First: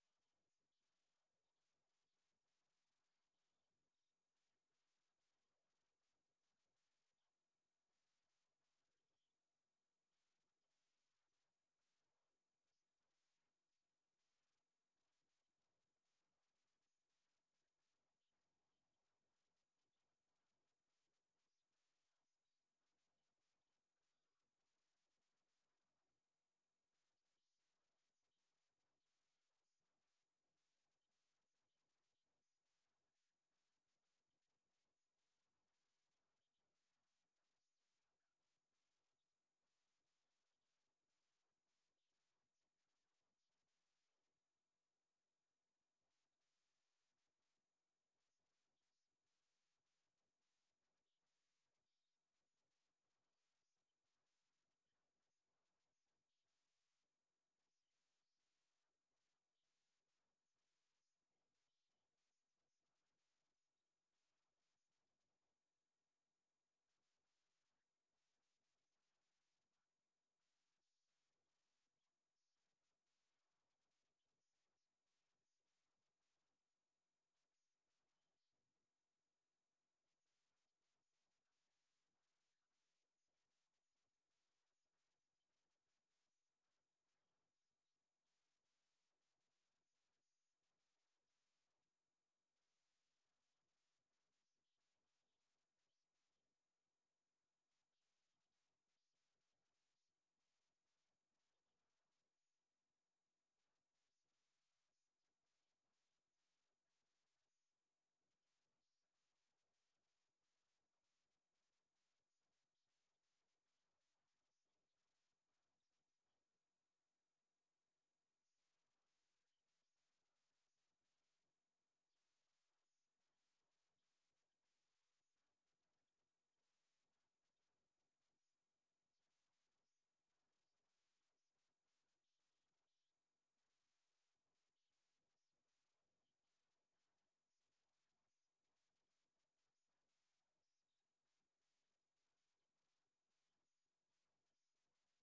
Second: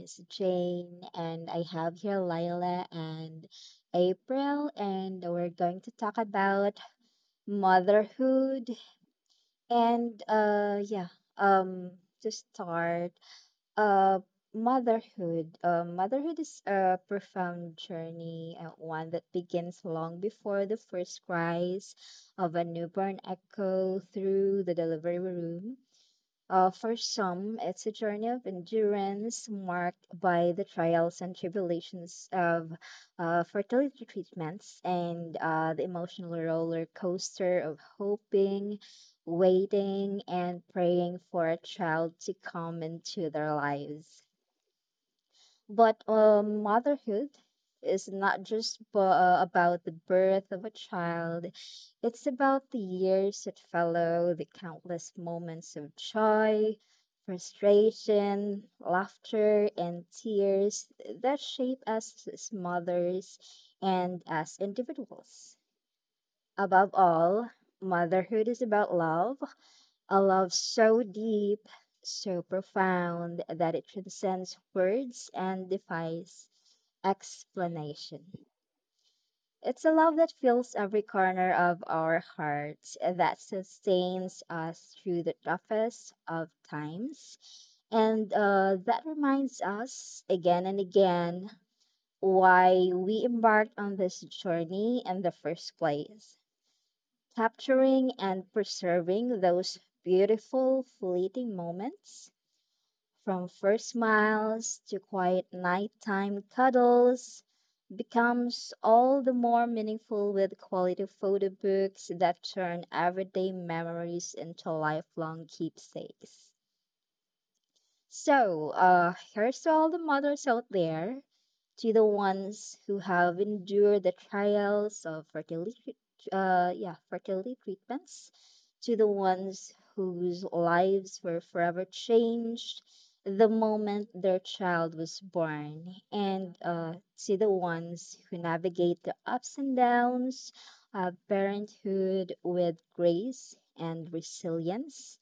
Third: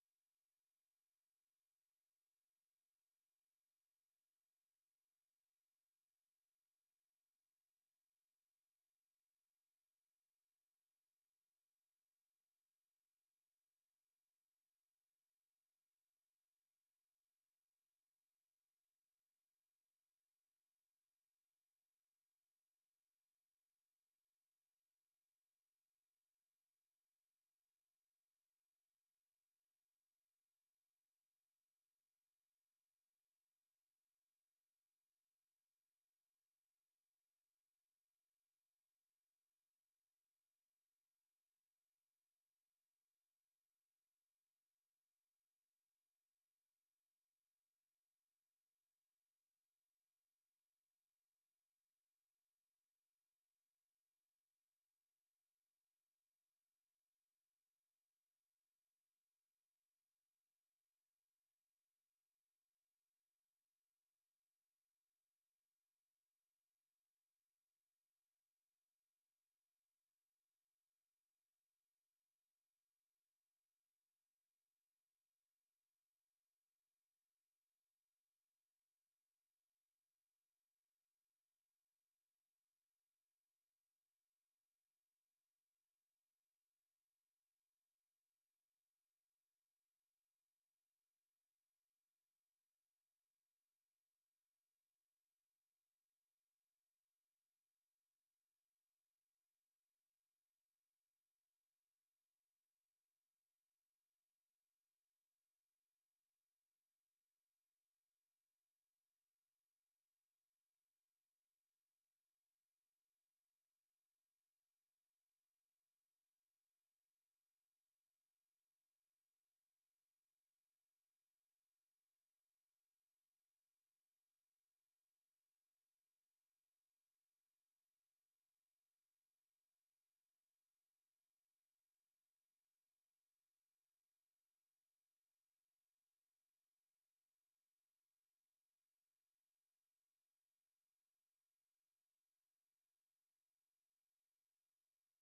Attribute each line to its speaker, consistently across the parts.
Speaker 1: is Jane, and I have here Lila and April, and we're going to talk about motherhood. And uh, yeah, um, to start, uh, motherhood. Motherhood is a profound journey, one that begins long before the first cries of a newborn echo through the delivery room. For some, it's a journey of endurance marked by the trials and tribulations of fertility treatments, and the emotional roller coaster of hoping, waiting, and praying for a child to come into their lives. But motherhood is not just about the birth of a child. It's about the years that follow, the countless moments of joy, frustration, laughter, and tears that shape us as mothers and as individuals. Above all, motherhood is about love, a love so deep, so profound that it transcends words and defies explanation. It's a love that fills every corner of our hearts, that sustains us through the toughest of times, and that reminds us again and again why we embarked on this journey in the first place. Capturing and preserving those beautiful fleeting moments from first smiles to quiet nighttime cuddles becomes all the more meaningful with quality photo books that turn everyday memories into lifelong keepsakes. So, here's to all the mothers out there, to the ones who have endured the trials of fertility, yeah, fertility treatments, to the ones whose lives were forever changed the moment their child was born, and to the ones who navigate the ups and downs of parenthood with grace and resilience.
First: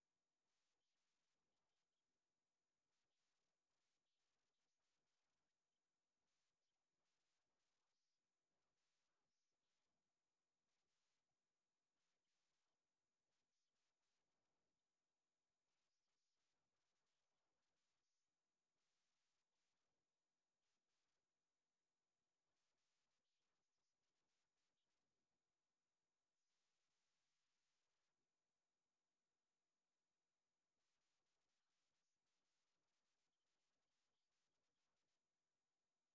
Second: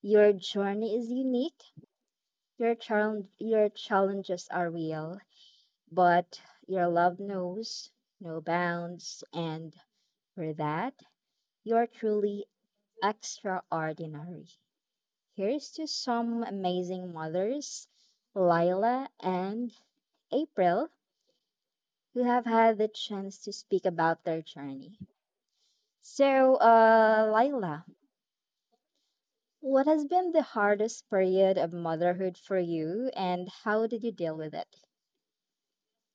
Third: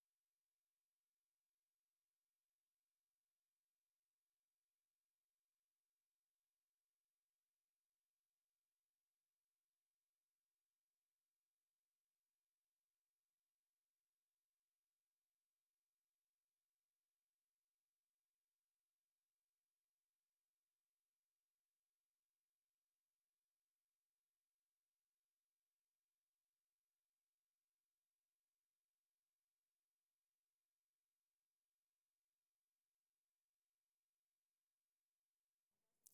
Speaker 1: Your journey is unique. Your challenges are real, but your love knows no bounds, and for that, you are truly extraordinary. Here's to some amazing mothers, Lila and April, who have had the chance to speak about their journey. So, Lila, what has been the hardest period of motherhood for you, and how did you deal with it?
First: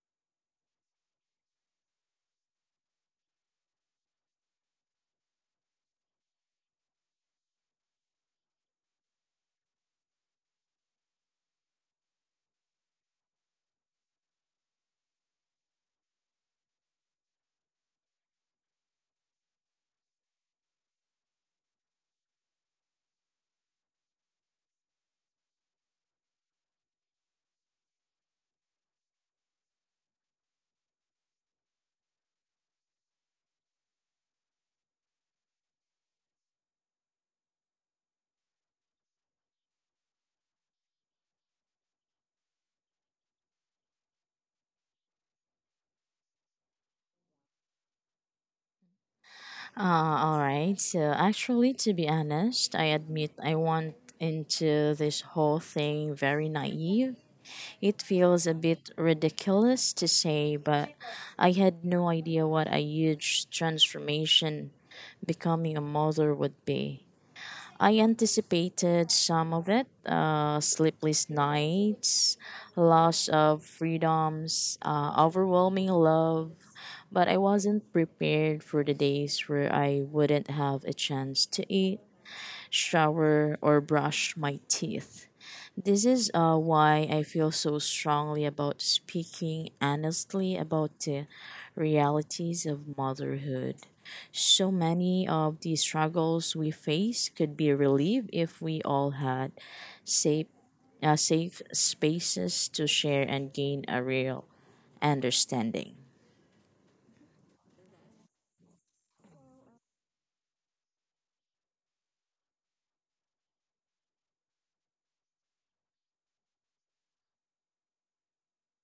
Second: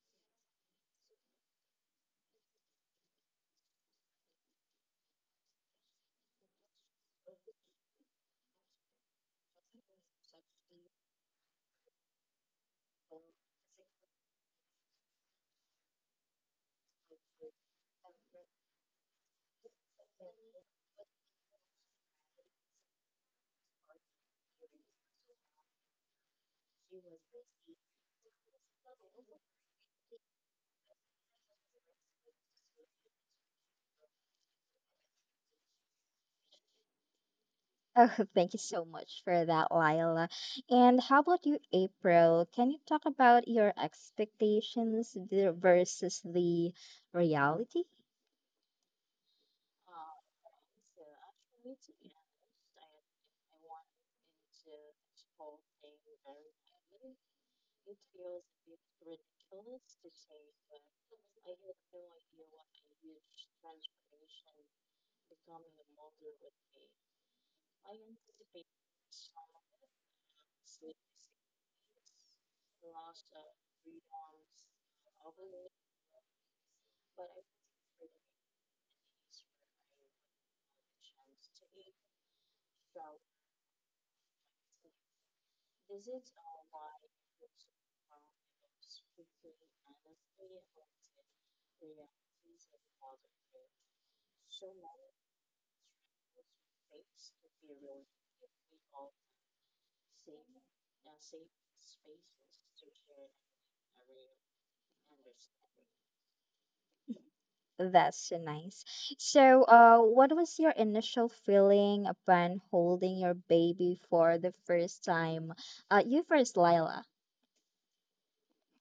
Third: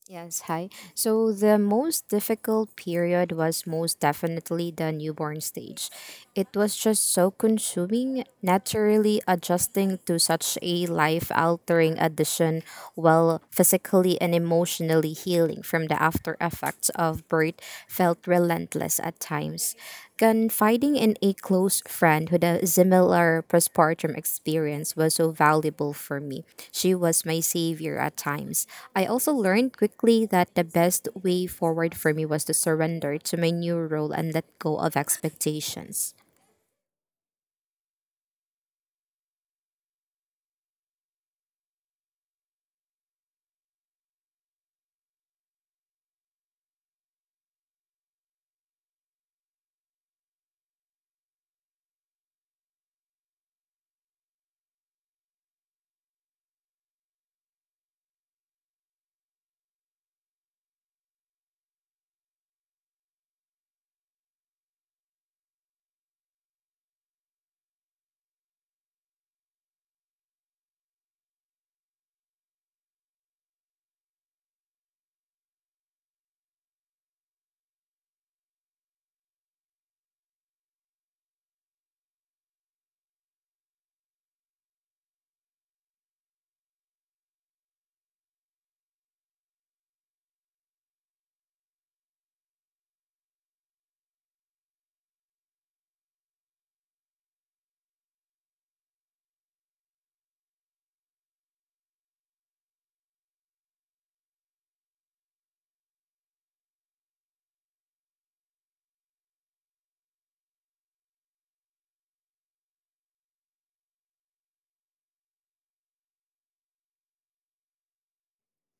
Speaker 2: Yes, hi. So the most difficult period was most definitely the newborn stage. It was just so consuming, naturally adjusting to such a life altering addition while physically and emotionally healing from the after effects of birth felt relentless at times. Confiding in a close friend with a similar postpartum experience was so valuable for me. She was my savior at times. I also learned quickly that the best way forward for me was to surrender to my new role and let go of expectations.
Speaker 1: Oh, thank you so much for that, Lila. And how about you, April? Can you talk about your versus the reality?
Speaker 3: All right. So actually, to be honest, I admit I went into this whole thing very naive. It feels a bit ridiculous to say, but I had no idea what a huge transformation becoming a mother would be. I anticipated some of it: sleepless nights, loss of freedoms, overwhelming love, but I wasn't prepared for the days where I wouldn't have a chance to eat, shower, or brush my teeth. This is why I feel so strongly about speaking honestly about the realities of motherhood. So many of the struggles we face could be relieved if we all had safe, safe spaces to share and gain a real understanding.
Speaker 1: That's so nice. So, what was your initial feeling upon holding your baby for the first time? You first, Lila.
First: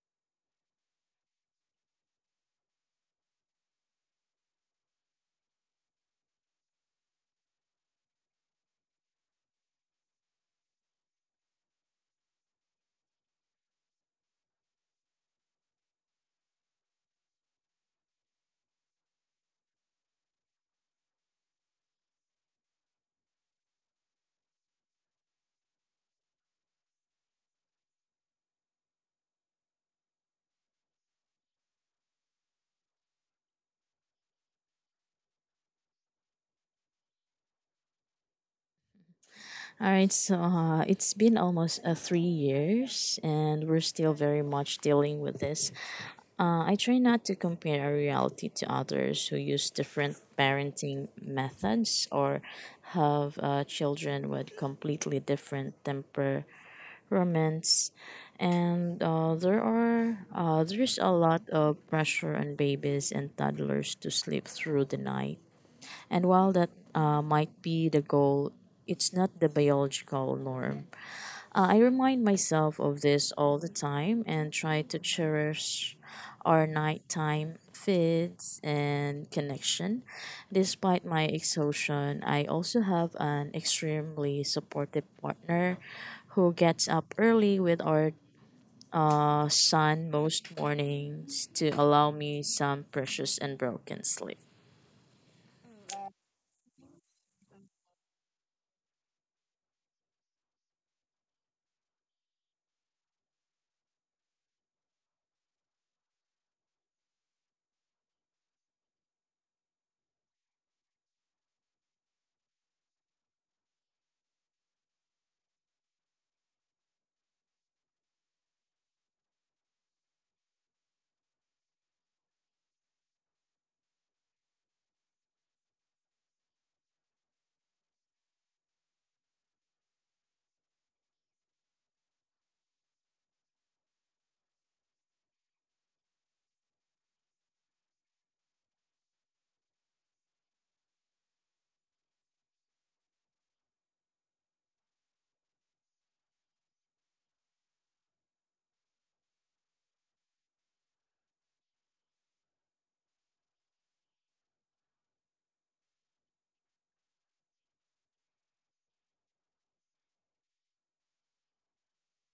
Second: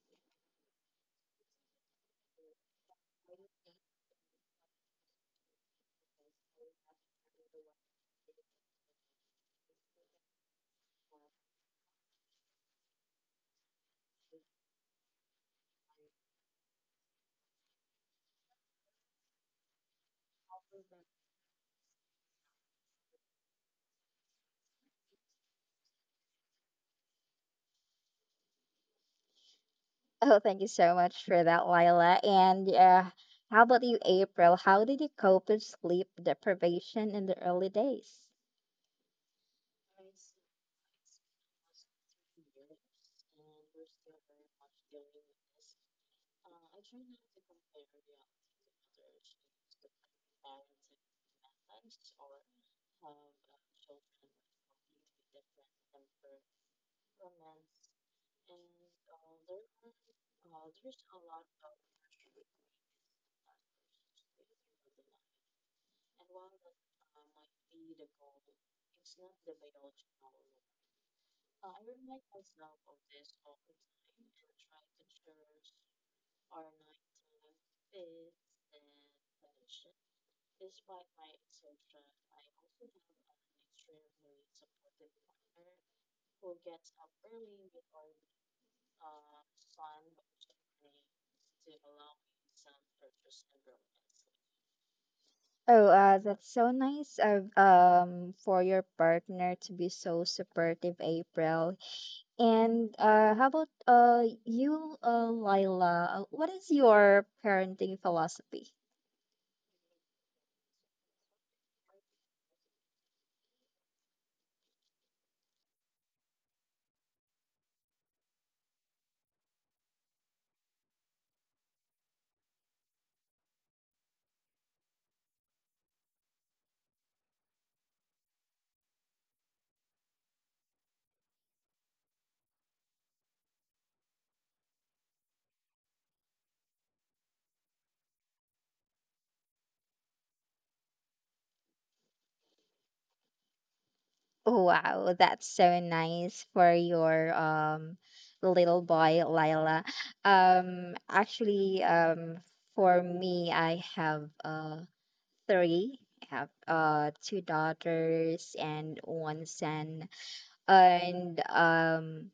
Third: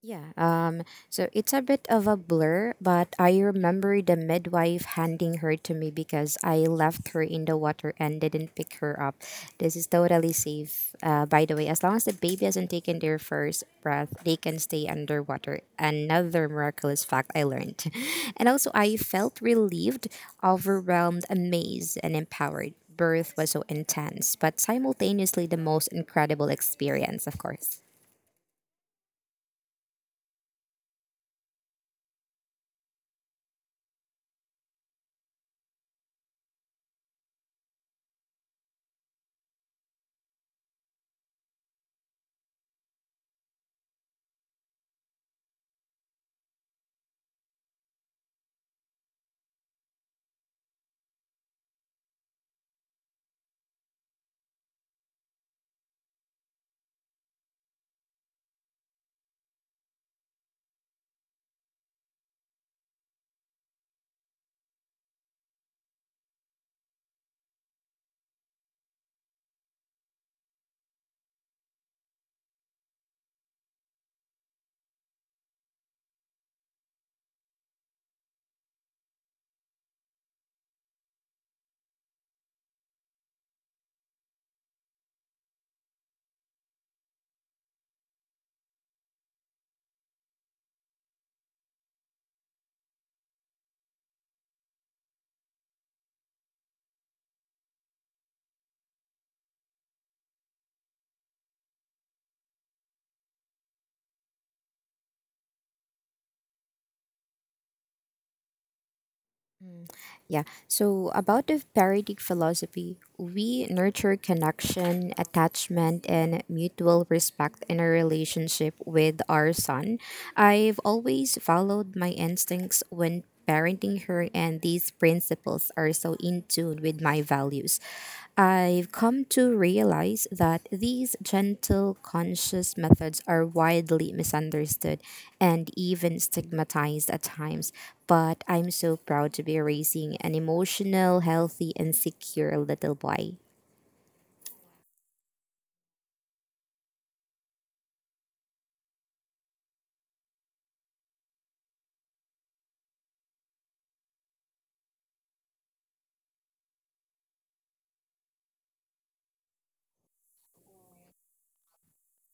Speaker 2: Yeah, um, so it's a bit of a blur, but I remember the midwife handing her to me because I left her in the water and didn't pick her up. This is totally safe, by the way. As long as the baby hasn't taken their first breath, they can stay underwater. Another miraculous fact I learned. And also, I felt relieved, overwhelmed, amazed, and empowered. Birth was so intense, but simultaneously the most incredible experience, of course.
Speaker 1: Oh, thank you so much for that, Lila. And how about you, April? How did you cope with sleep deprivation in the early days?
Speaker 3: All right, so It's been almost 3 years, and we're still very much dealing with this. I try not to compare our reality to others who use different parenting methods or have children with completely different temperaments. And there are there's a lot of pressure on babies and toddlers to sleep through the night. And while that might be the goal, it's not the biological norm. I remind myself of this all the time and try to cherish our nighttime feeds and connection. Despite my exhaustion, I also have an extremely supportive partner who gets up early with our son most mornings to allow me some precious and broken sleep.
Speaker 1: Oh, that's so nice of for your partner to be so supportive, April. And how about you, Lila? What is your parenting philosophy?
Speaker 2: Yeah. So about the Paradic philosophy, we nurture connection, attachment, and mutual respect in a relationship with our son. I've always followed my instincts when parenting her, and these principles are so in tune with my values. I've come to realize that these gentle, conscious methods are widely misunderstood and even stigmatized at times. But I'm so proud to be raising an emotional, healthy, and secure little boy.
Speaker 1: Wow, that's so nice for your little boy, Lila. Actually, for me, I have three. I have two daughters and one son. And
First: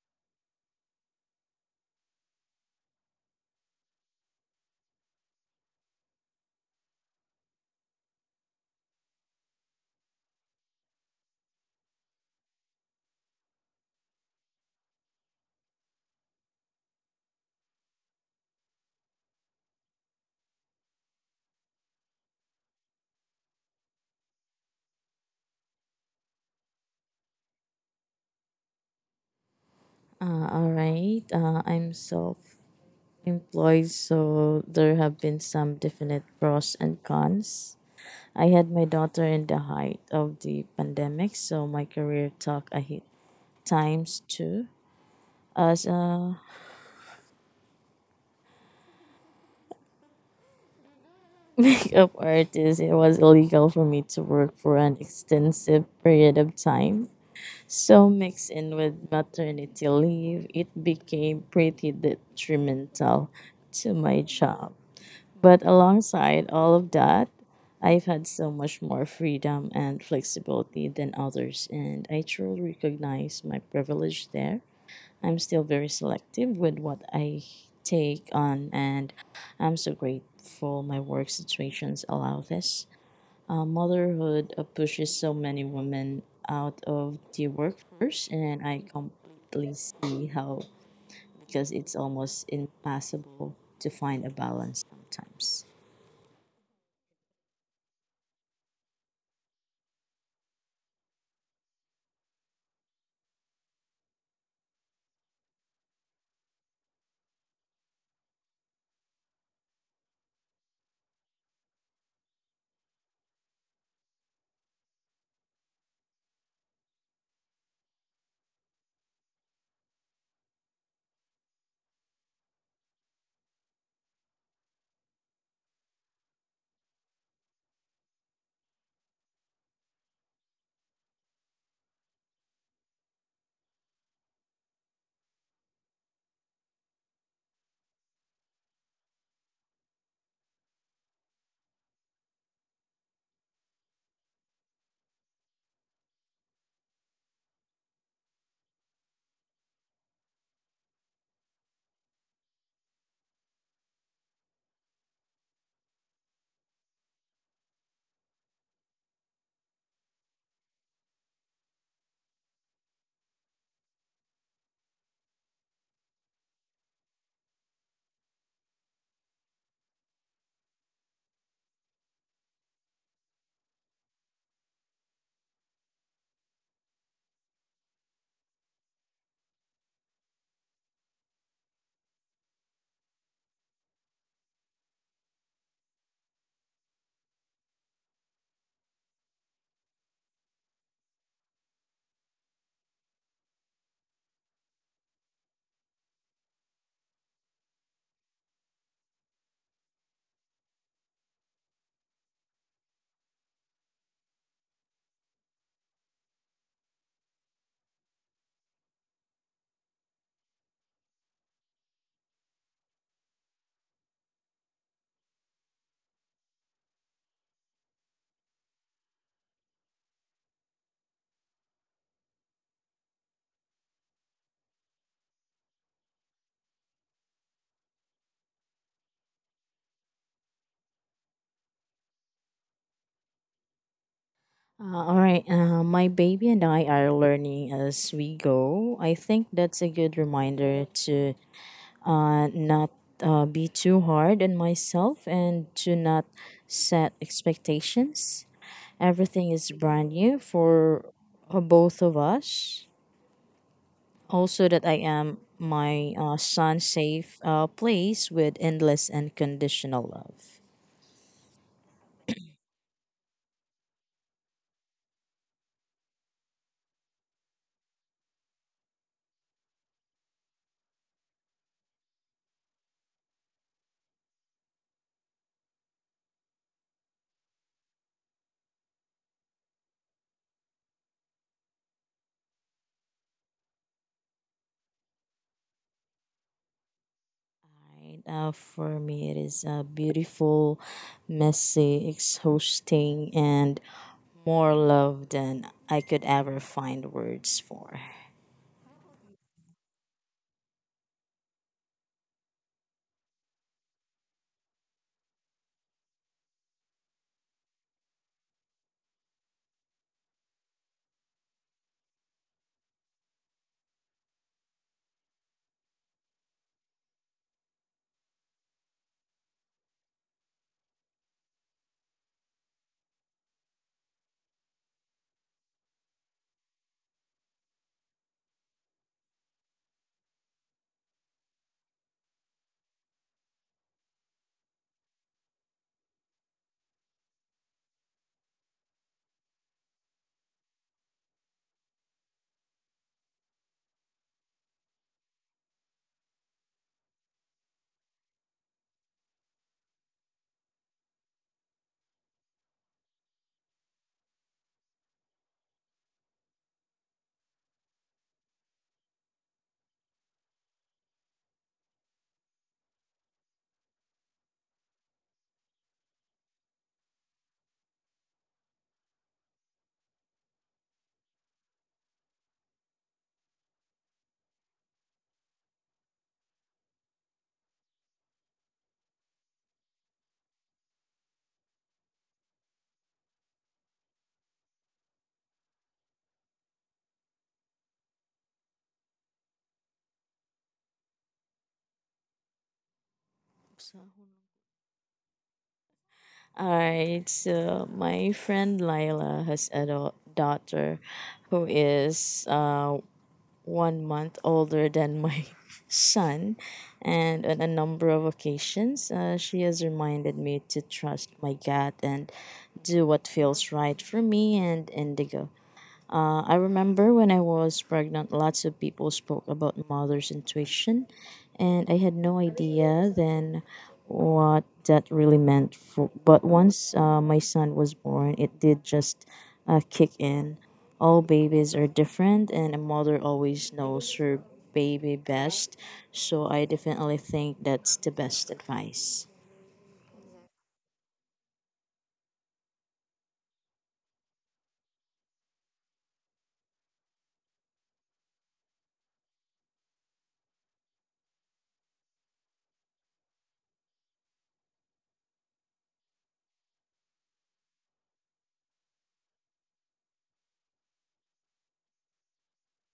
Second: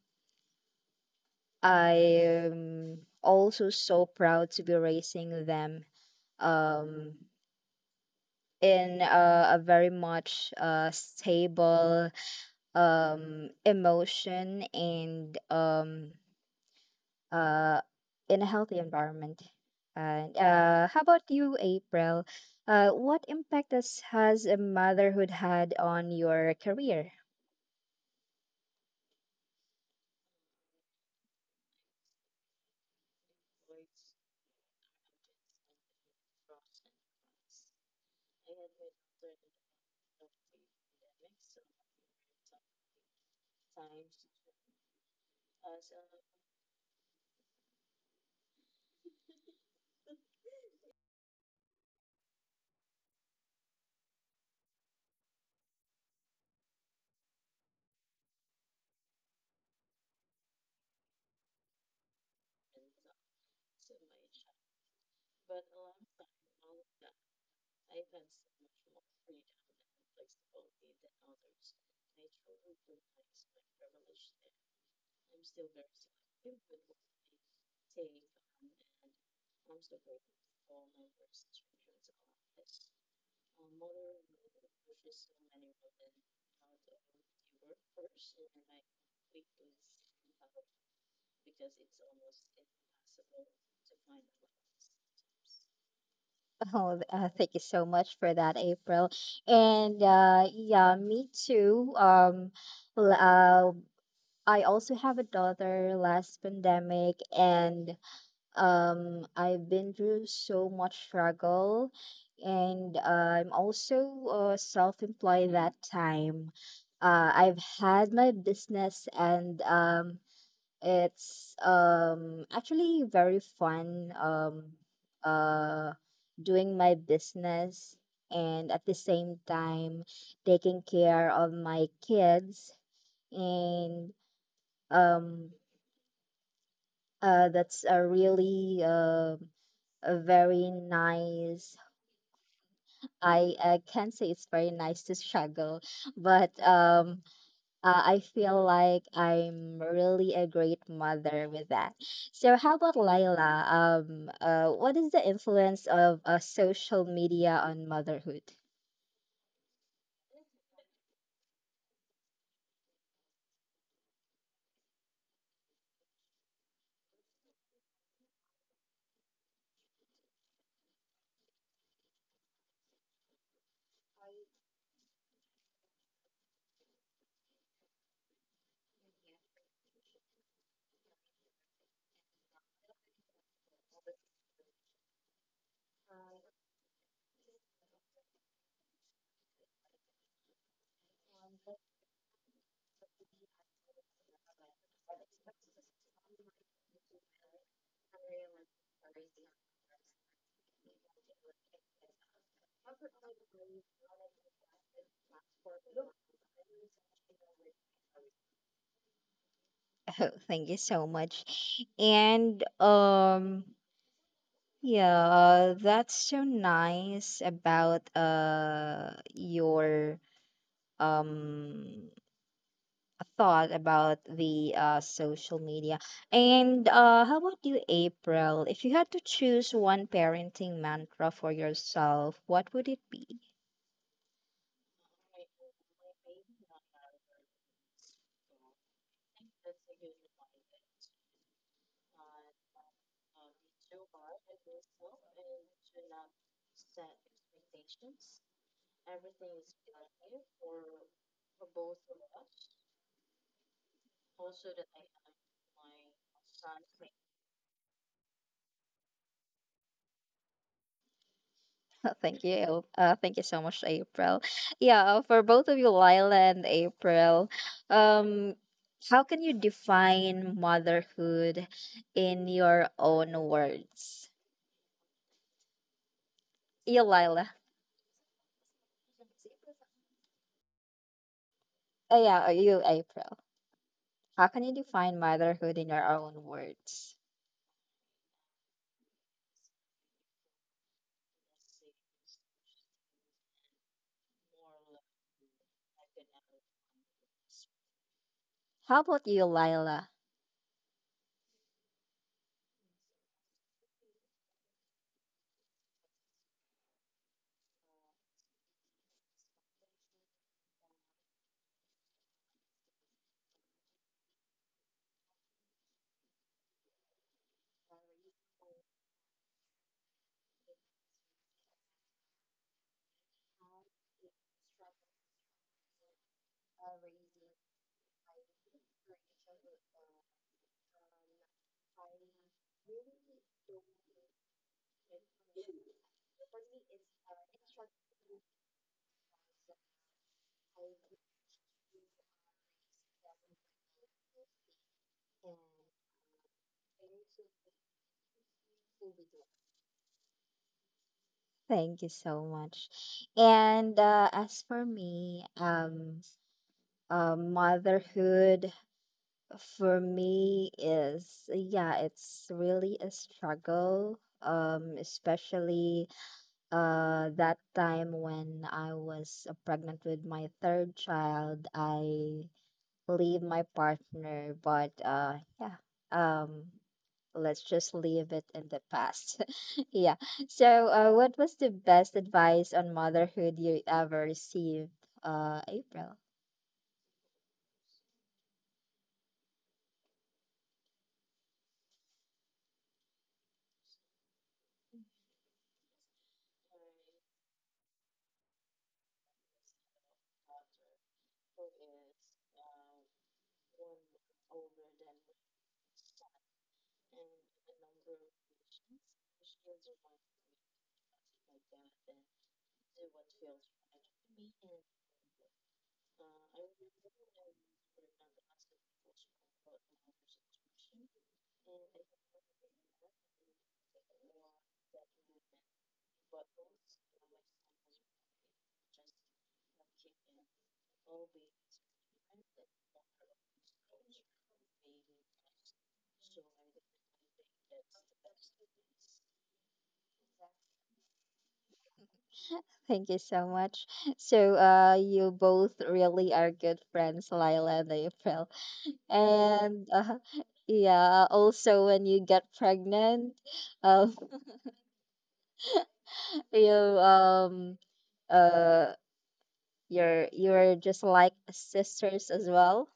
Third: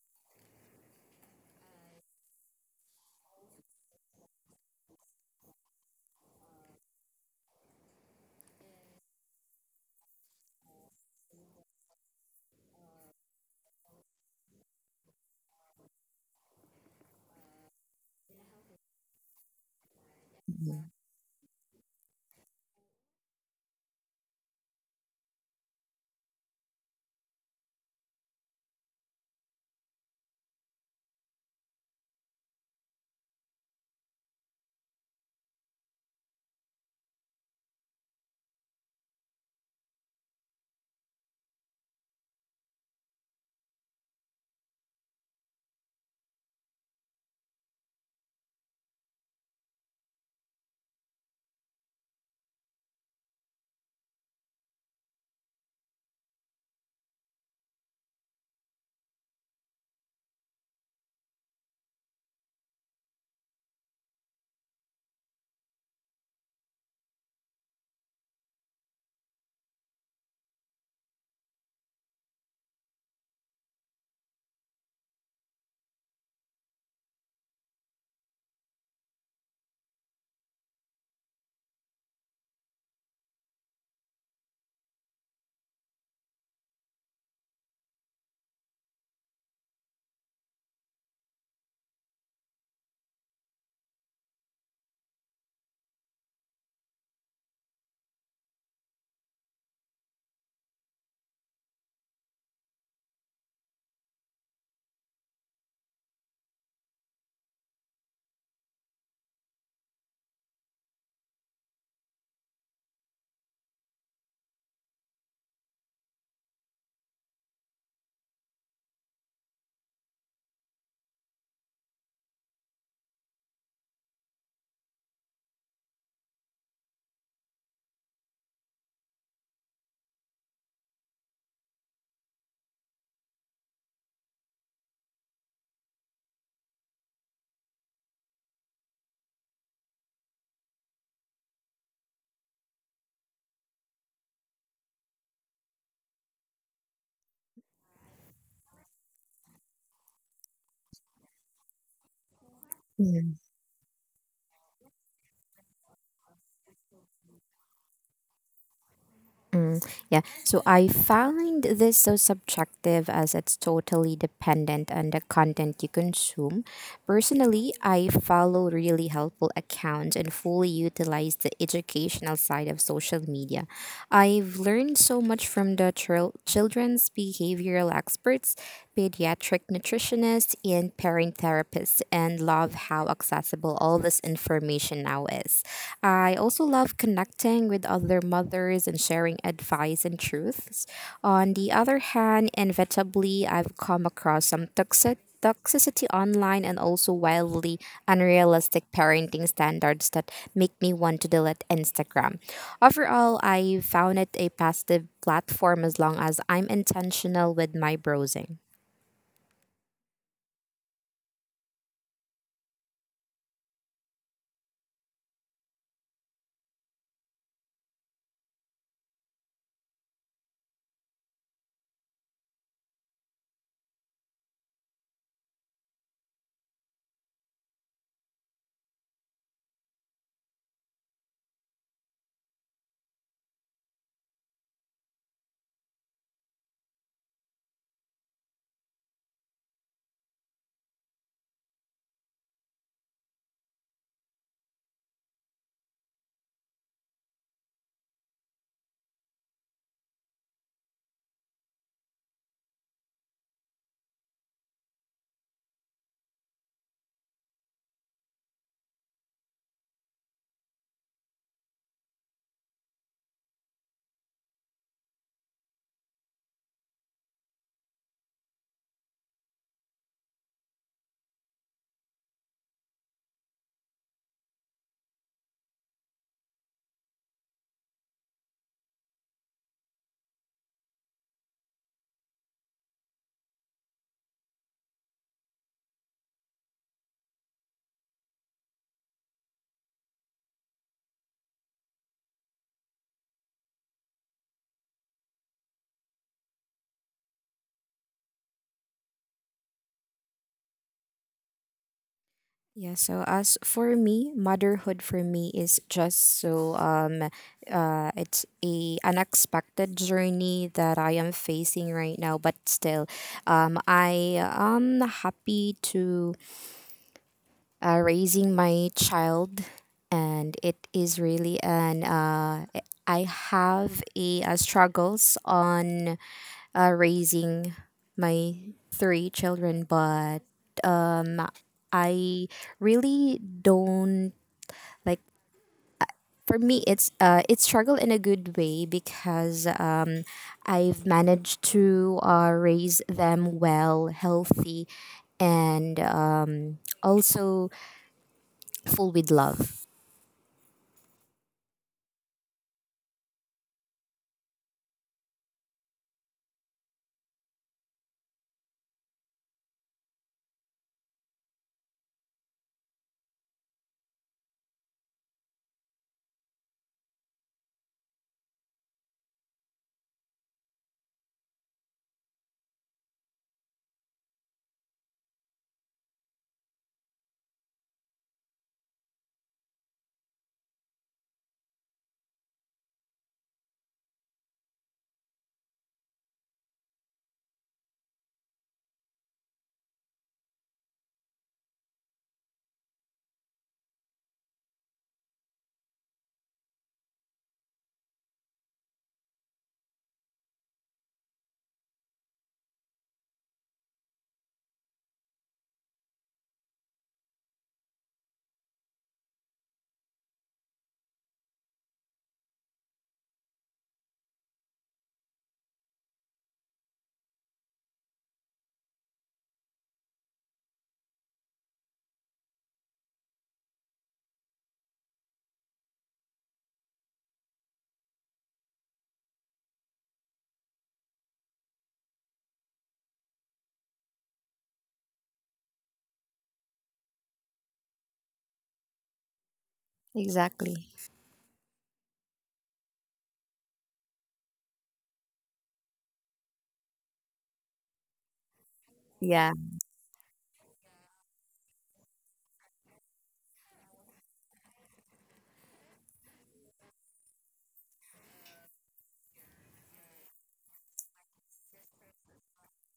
Speaker 1: I'm also so proud to be raising them um, in a very much stable emotion and uh, in a healthy environment. And how about you, April? What has a motherhood had on your career?
Speaker 3: All right. I'm self employed, so there have been some definite pros and cons. I had my daughter in the height of the pandemic, so my career took a hit times two. As a makeup artist, it was illegal for me to work for an extensive period of time. So, mixed in with maternity leave, it became pretty detrimental to my job. But alongside all of that, I've had so much more freedom and flexibility than others, and I truly recognize my privilege there. I'm still very selective with what I take on, and I'm so grateful my work situations allow this. Motherhood pushes so many women out of the workforce, and I completely see how, because it's almost impossible to find a balance sometimes.
Speaker 1: Oh, thank you so much for that, April. And yeah, me too. L- uh, I also have a daughter last pandemic, and I've been through so much struggle, and I'm also self-employed that time. I've had my business, and it's actually very fun uh doing my business and at the same time taking care of my kids and um that's a really a very nice I can't say it's very nice to struggle, but I feel like I'm really a great mother with that. So, how about Laila? What is the influence of social media on motherhood?
Speaker 2: Yeah. So I found this so subjective as it's totally dependent on the content you consume. Personally, I follow really helpful accounts and fully utilize the educational side of social media. I've learned so much from the children's behavioral experts, pediatric nutritionists, and parent therapists, and love how accessible all this information now is. I also love connecting with other mothers and sharing advice and truths. On the other hand, inevitably, I've come across some toxicity online, and also wildly unrealistic parenting standards that make me want to delete Instagram. Overall, I found it a positive platform as long as I'm intentional with my browsing.
Speaker 1: Oh, thank you so much. And yeah, that's so nice about your um thought about the social media. And how about you, April? If you had to choose one parenting mantra for yourself, what would it be?
Speaker 3: My baby and I are learning as we go. I think that's a good reminder to not be too hard on myself and to not set expectations. Everything is brand new for both of us. Also, that I am my son's safe place with endless and conditional love.
Speaker 1: Thank you. Thank you so much, April. Yeah, for both of you, Lila and April, um, how can you define motherhood in your own words? You, Lila. Oh, yeah, you, April. How can you define motherhood in your own words?
Speaker 3: Right, for me, it is a beautiful, messy, exhausting, and more love than I could ever find words for.
Speaker 1: How about you, Lila?
Speaker 2: Yeah, so as for me, motherhood for me is just so it's a unexpected journey that I am facing right now, but still I am happy to raising my child, and it is really an I have a struggles on raising my three children, but I really don't like, for me it's it's struggle in a good way, because I've managed to raise them well, healthy, and also full with love.
Speaker 1: Thank you so much. And as for me, motherhood for me is, yeah, it's really a struggle, especially that time when I was pregnant with my third child. I leave my partner, but yeah, um, let's just leave it in the past. Yeah. So, what was the best advice on motherhood you ever received, April?
Speaker 3: So Alright, so my friend Lila has a daughter who is 1 month older than my son, and on a number of occasions, she has reminded me to trust my gut and do what feels right for me and Indigo. I remember when I was pregnant, lots of people spoke about mother's intuition, and I had no idea then what that really meant. For, but once my son was born, it did just kick in. All babies are different, and a mother always knows her baby best, so I definitely think that's the best advice.
Speaker 2: Exactly.
Speaker 1: Thank you so much. So, you both really are good friends, Lila and April.
Speaker 2: Yeah,
Speaker 1: And yeah, also when you get pregnant, um, you um uh you're just like sisters as well.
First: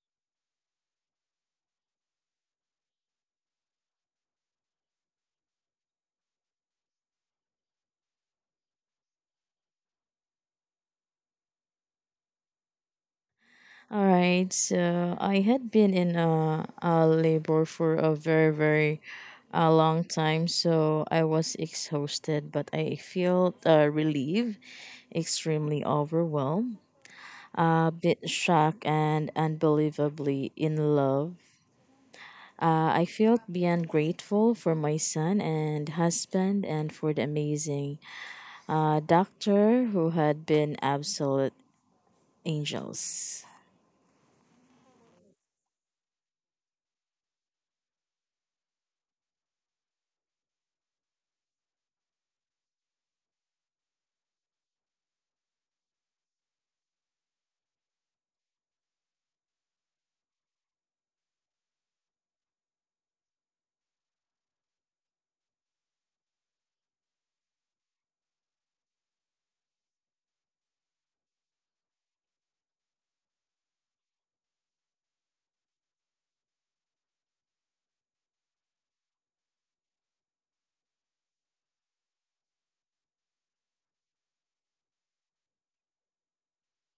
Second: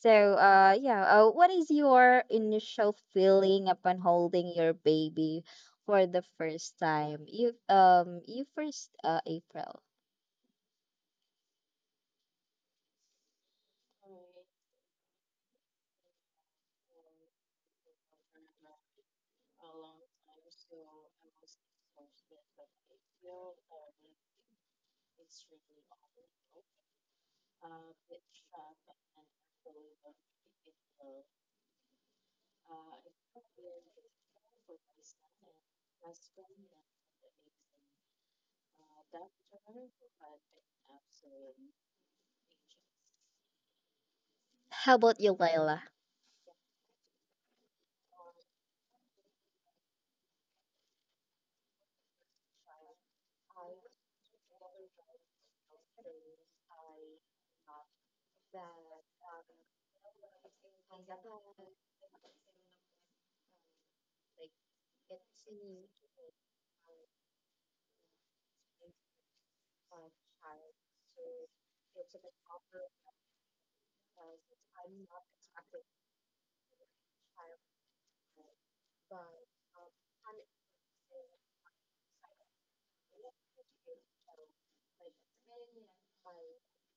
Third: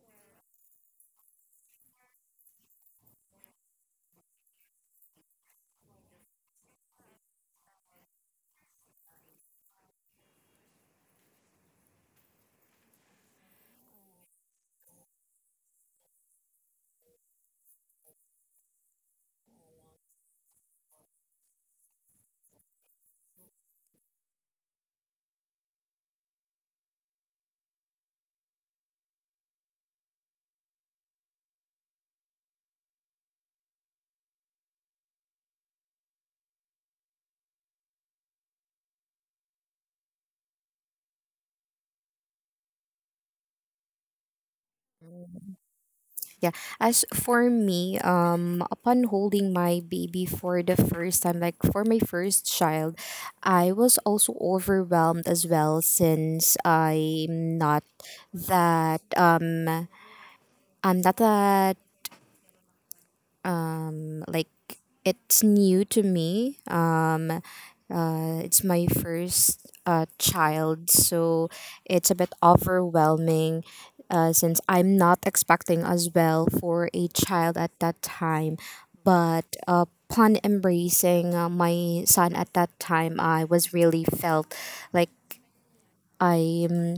Speaker 1: So, what is your initial feeling upon holding your baby for the first time? You first, April.
Speaker 3: All right. So I had been in a labor for a very, very long time. So I was exhausted, but I felt relieved, extremely overwhelmed, a bit shocked, and unbelievably in love. I felt beyond grateful for my son and husband and for the amazing doctor who had been absolute angels.
Speaker 1: How about you, Layla?
Speaker 2: yeah. As for me, upon holding my baby for the first time, like for my first child, I was also overwhelmed as well since that uh, I'm not that. Like, it's new to me. It's my first child, so it's a bit overwhelming, since I'm not expecting as well for a child at that time. But upon embracing my son at that time, I was really felt like. I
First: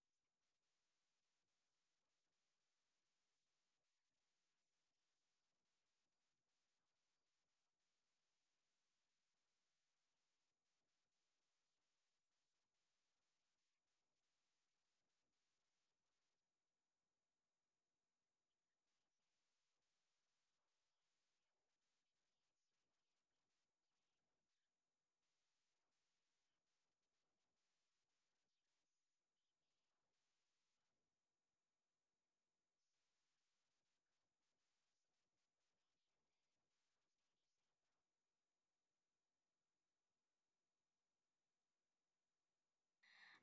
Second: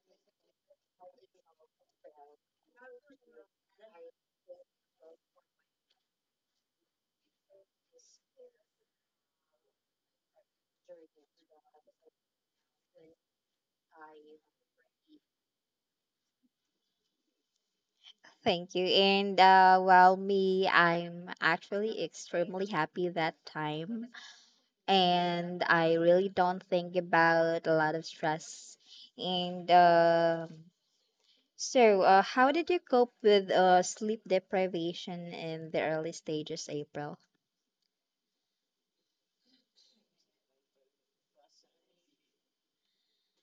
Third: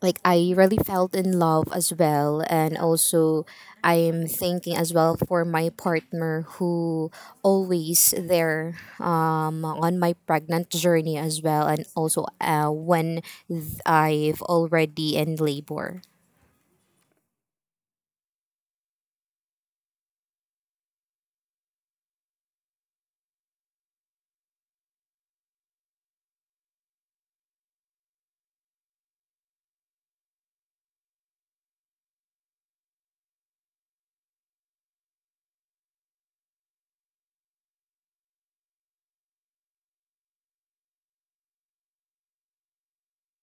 Speaker 2: like, I really felt in love as well, and also I am thinking as well for my partner, who always there, on my pregnant journey as well, and also when I've already in labor.
Speaker 1: Thank you. And well, me, I'm actually extremely happy that time, and I really don't think about a lot of stress. And so, how did you cope with sleep deprivation in the early stages, April?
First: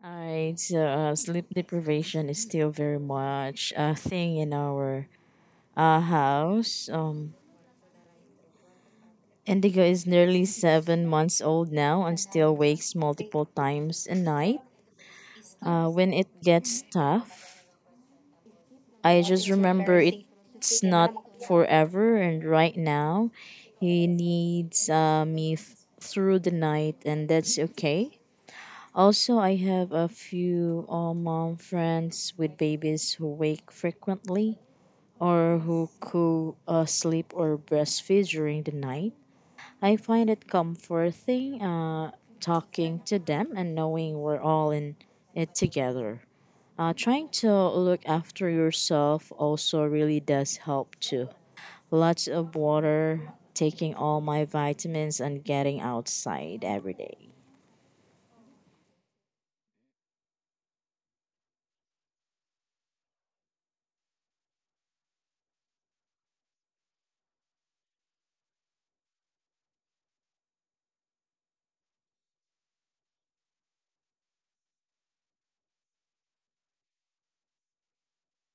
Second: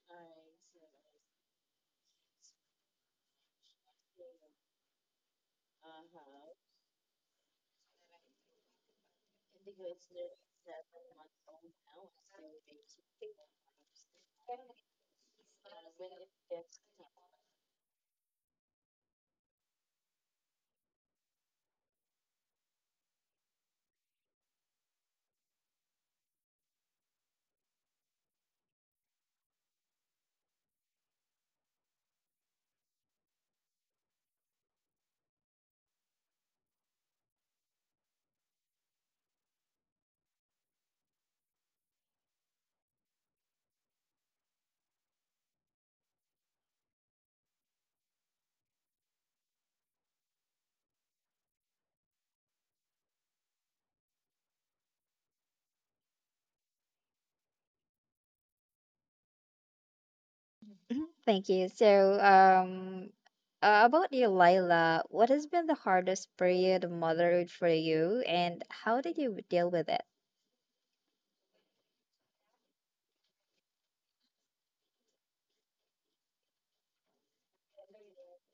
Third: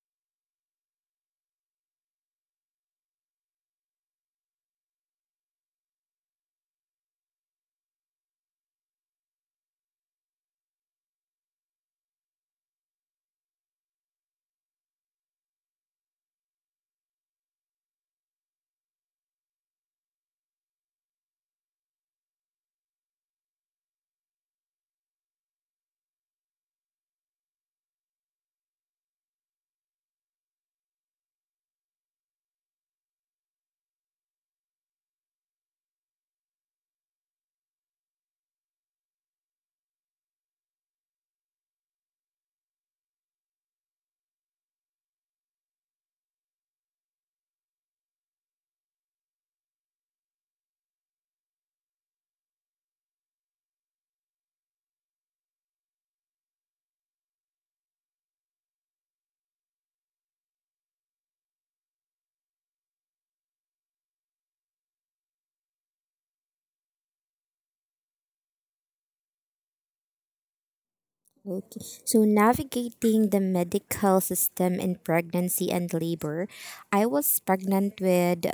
Speaker 3: All right, so Sleep deprivation is still very much a thing in our house. Indigo is nearly 7 months old now and still wakes multiple times a night. When it gets tough, I just remember it's not forever, and right now, he needs me through the night, and that's okay. Also, I have a few mom friends with babies who wake frequently or who co sleep or breastfeed during the night. I find it comforting talking to them and knowing we're all in it together. Trying to look after yourself also really does help too. Lots of water, taking all my vitamins, and getting outside every day.
Speaker 1: Mhm, thank you. So, about you, Lila, what has been the hardest period of motherhood for you, and how did you deal with it?
Speaker 2: Okay. So navigating the medical system in pregnancy and labor, I was pregnant with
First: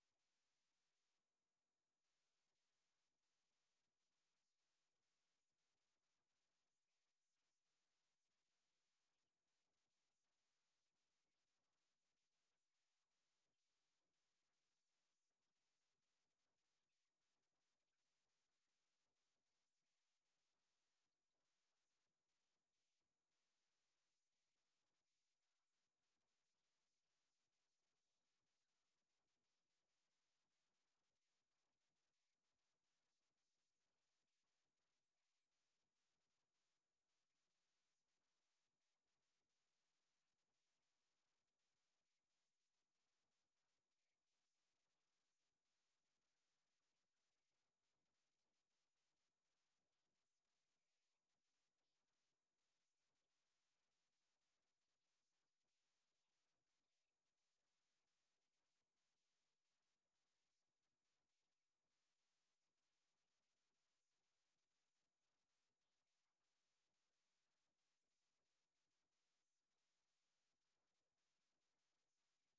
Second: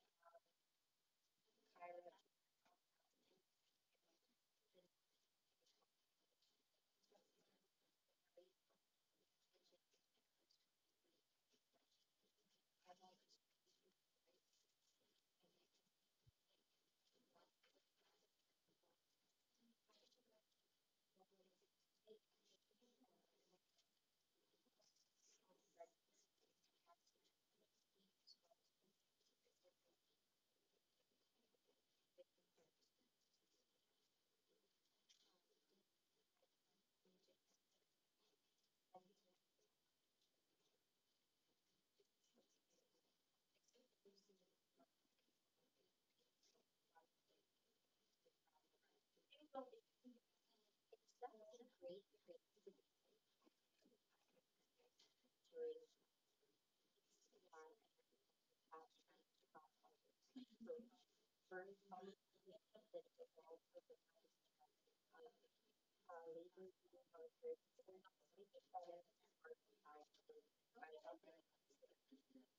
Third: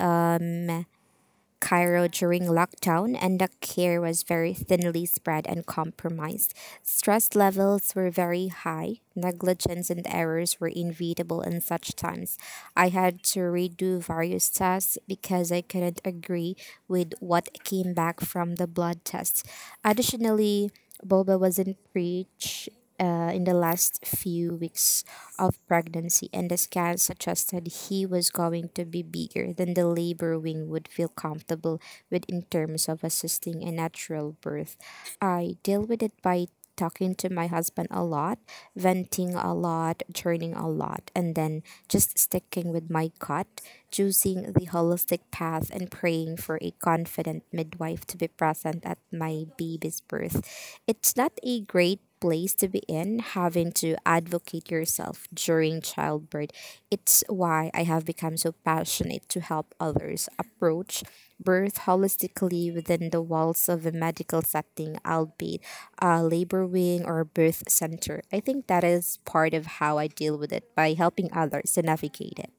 Speaker 2: Cairo during lockdown, and the care was very thinly spread and compromised. Stress levels were very high, negligence and errors were inevitable in such times. I had to redo various tests because I couldn't agree with what came back from the blood test. Additionally, Boba wasn't preached in the last few weeks of pregnancy, and the scan suggested he was going to be bigger than the labor wing would feel comfortable with in terms of assisting a natural birth. I deal with it by talking to my husband a lot, venting a lot, churning a lot, and then just sticking with my gut, choosing the holistic path, and praying for a confident midwife to be present at my baby's birth. It's not a great place to be in, having to advocate yourself during childbirth. It's why I have become so passionate to help others approach birth holistically within the walls of a medical setting, albeit a labor wing or a birth center. I think that is part of how I deal with it, by helping others to navigate it.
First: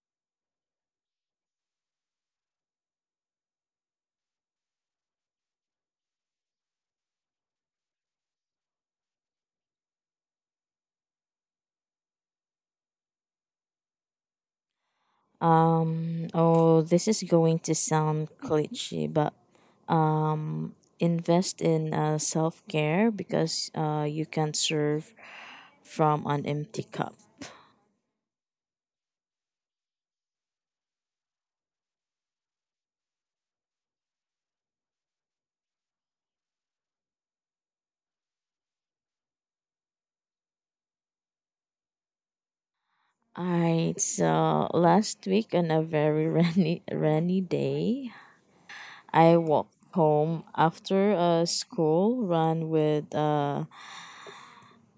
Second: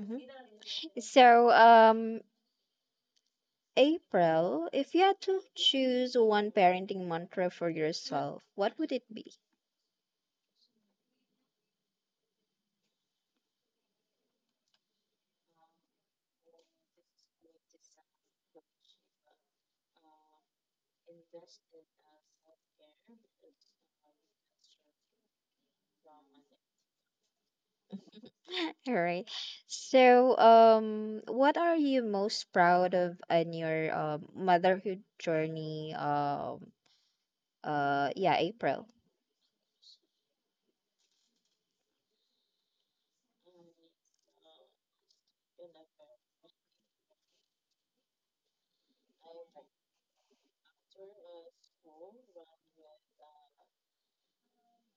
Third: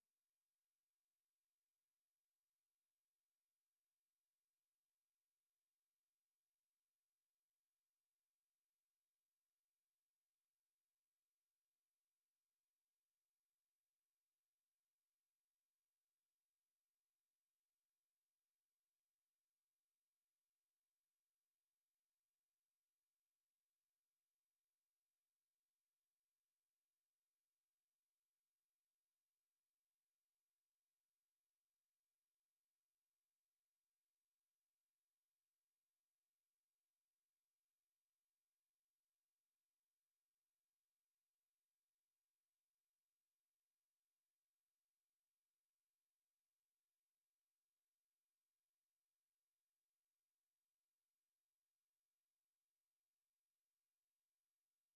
Speaker 1: Mhm. So, April, if you had to choose one parenting mantra for yourself, what would it be?
Speaker 3: Oh, this is going to sound cliche, but invest in self care because you can serve from an empty cup.
Speaker 1: All right. So, what are you most proud of in your motherhood journey? Yeah, April.
Speaker 3: Alright, so last week on a very rainy, rainy day, I walked home after a school run with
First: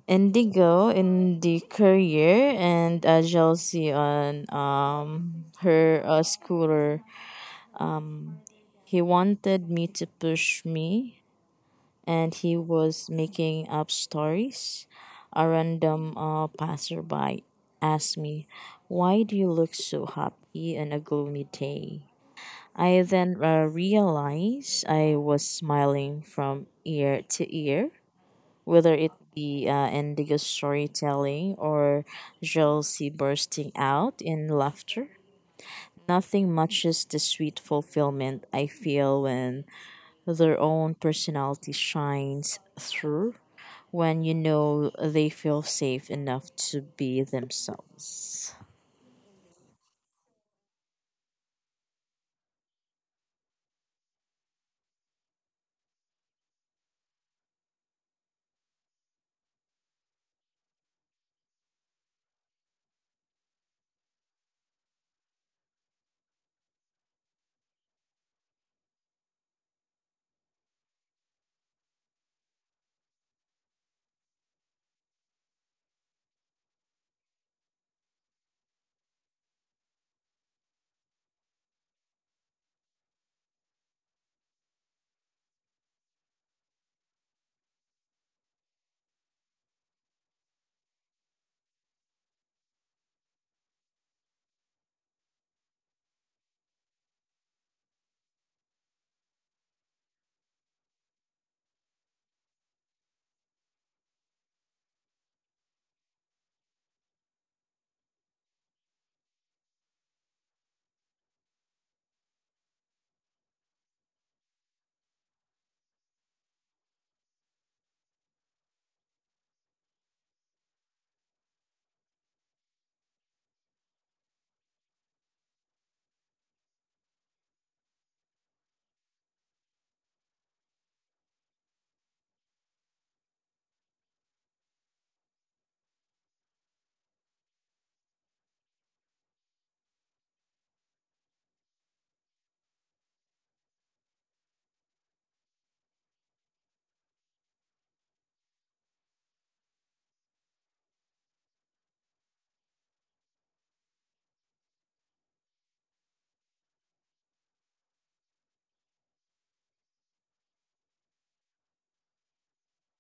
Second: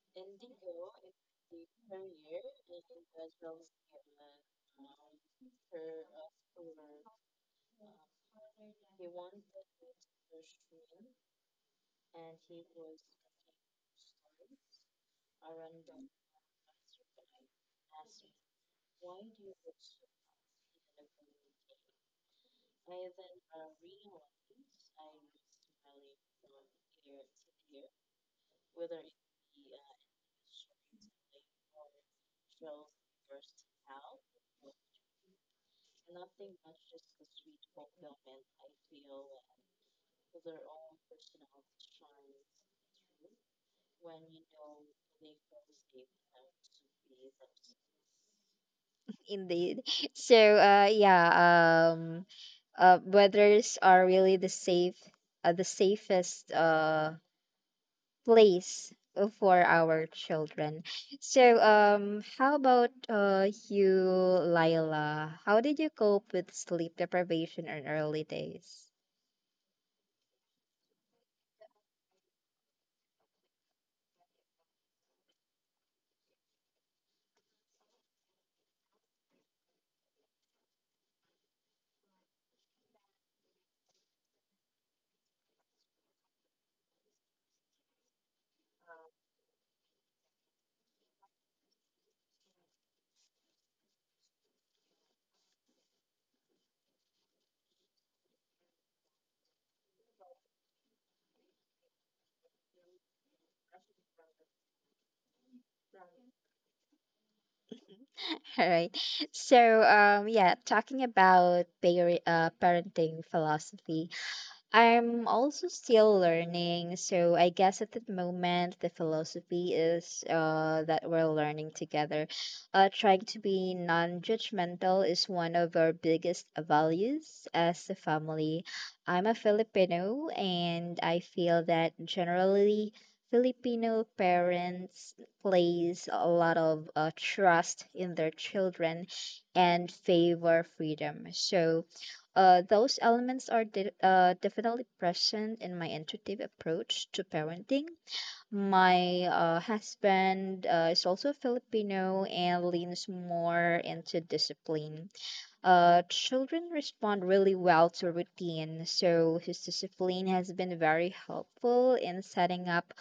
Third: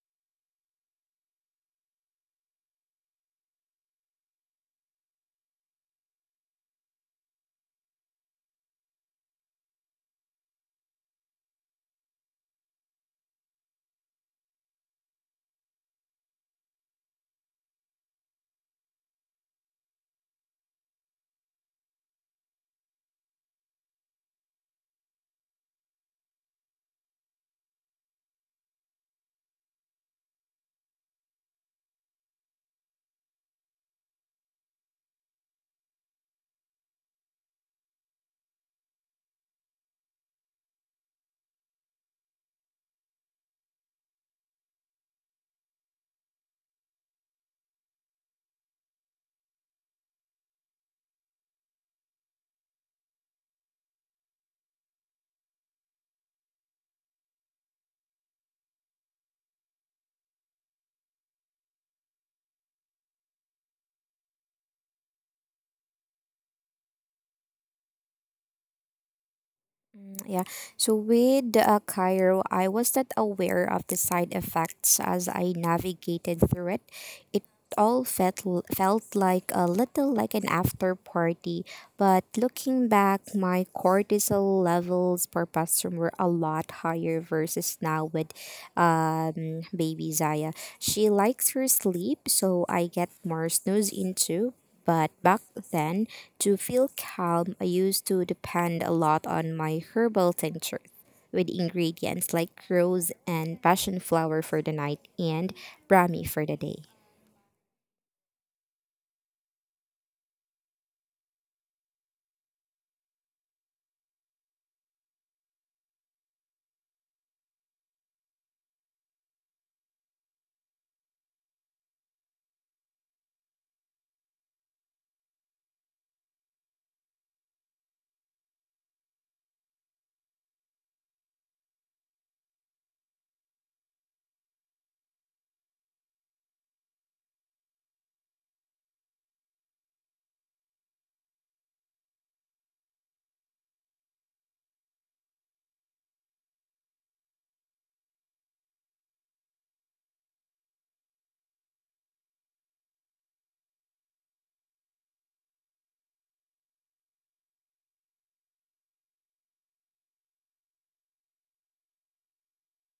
Speaker 3: Indigo in the courier and Chelsea on her scooter. He wanted me to push me, and he was making up stories. A random passerby asked me, "Why do you look so happy on a gloomy day?" I then realized I was smiling from ear to ear, whether it be indigo storytelling or jealousy bursting out in laughter. Nothing matches the sweet fulfillment I feel when their own personality shines through, when you know they feel safe enough to be themselves.
Speaker 1: Indeed. So, um, brothers are really the safe, the safest place for our children. So, how about you, Lila? How did you cope with sleep deprivation in early days?
Speaker 2: Yeah. So with Cairo, I was not aware of the side effects as I navigated through it. It all felt felt like a little like an after party, but looking back, my cortisol levels per person were a lot higher versus now with baby Zaya. She likes her sleep, so I get more snooze into. But back then, to feel calm, I used to depend a lot on my herbal tincture with ingredients like rose and passion flower for the night, and brahmi for the day.
Speaker 1: All right. So, talking about parenting philosophy. I'm also still learning, so I guess at the moment the philosophy is that we're learning together. Trying to be non judgmental is one of our biggest values as a family. I'm a Filipino, and I feel that generally Filipino parents place a lot of trust in their children and favor freedom. So, those elements are definitely present in my intuitive approach to parenting. My husband is also Filipino and leans more into discipline. Children respond really well to routine, so his discipline has been very helpful in setting up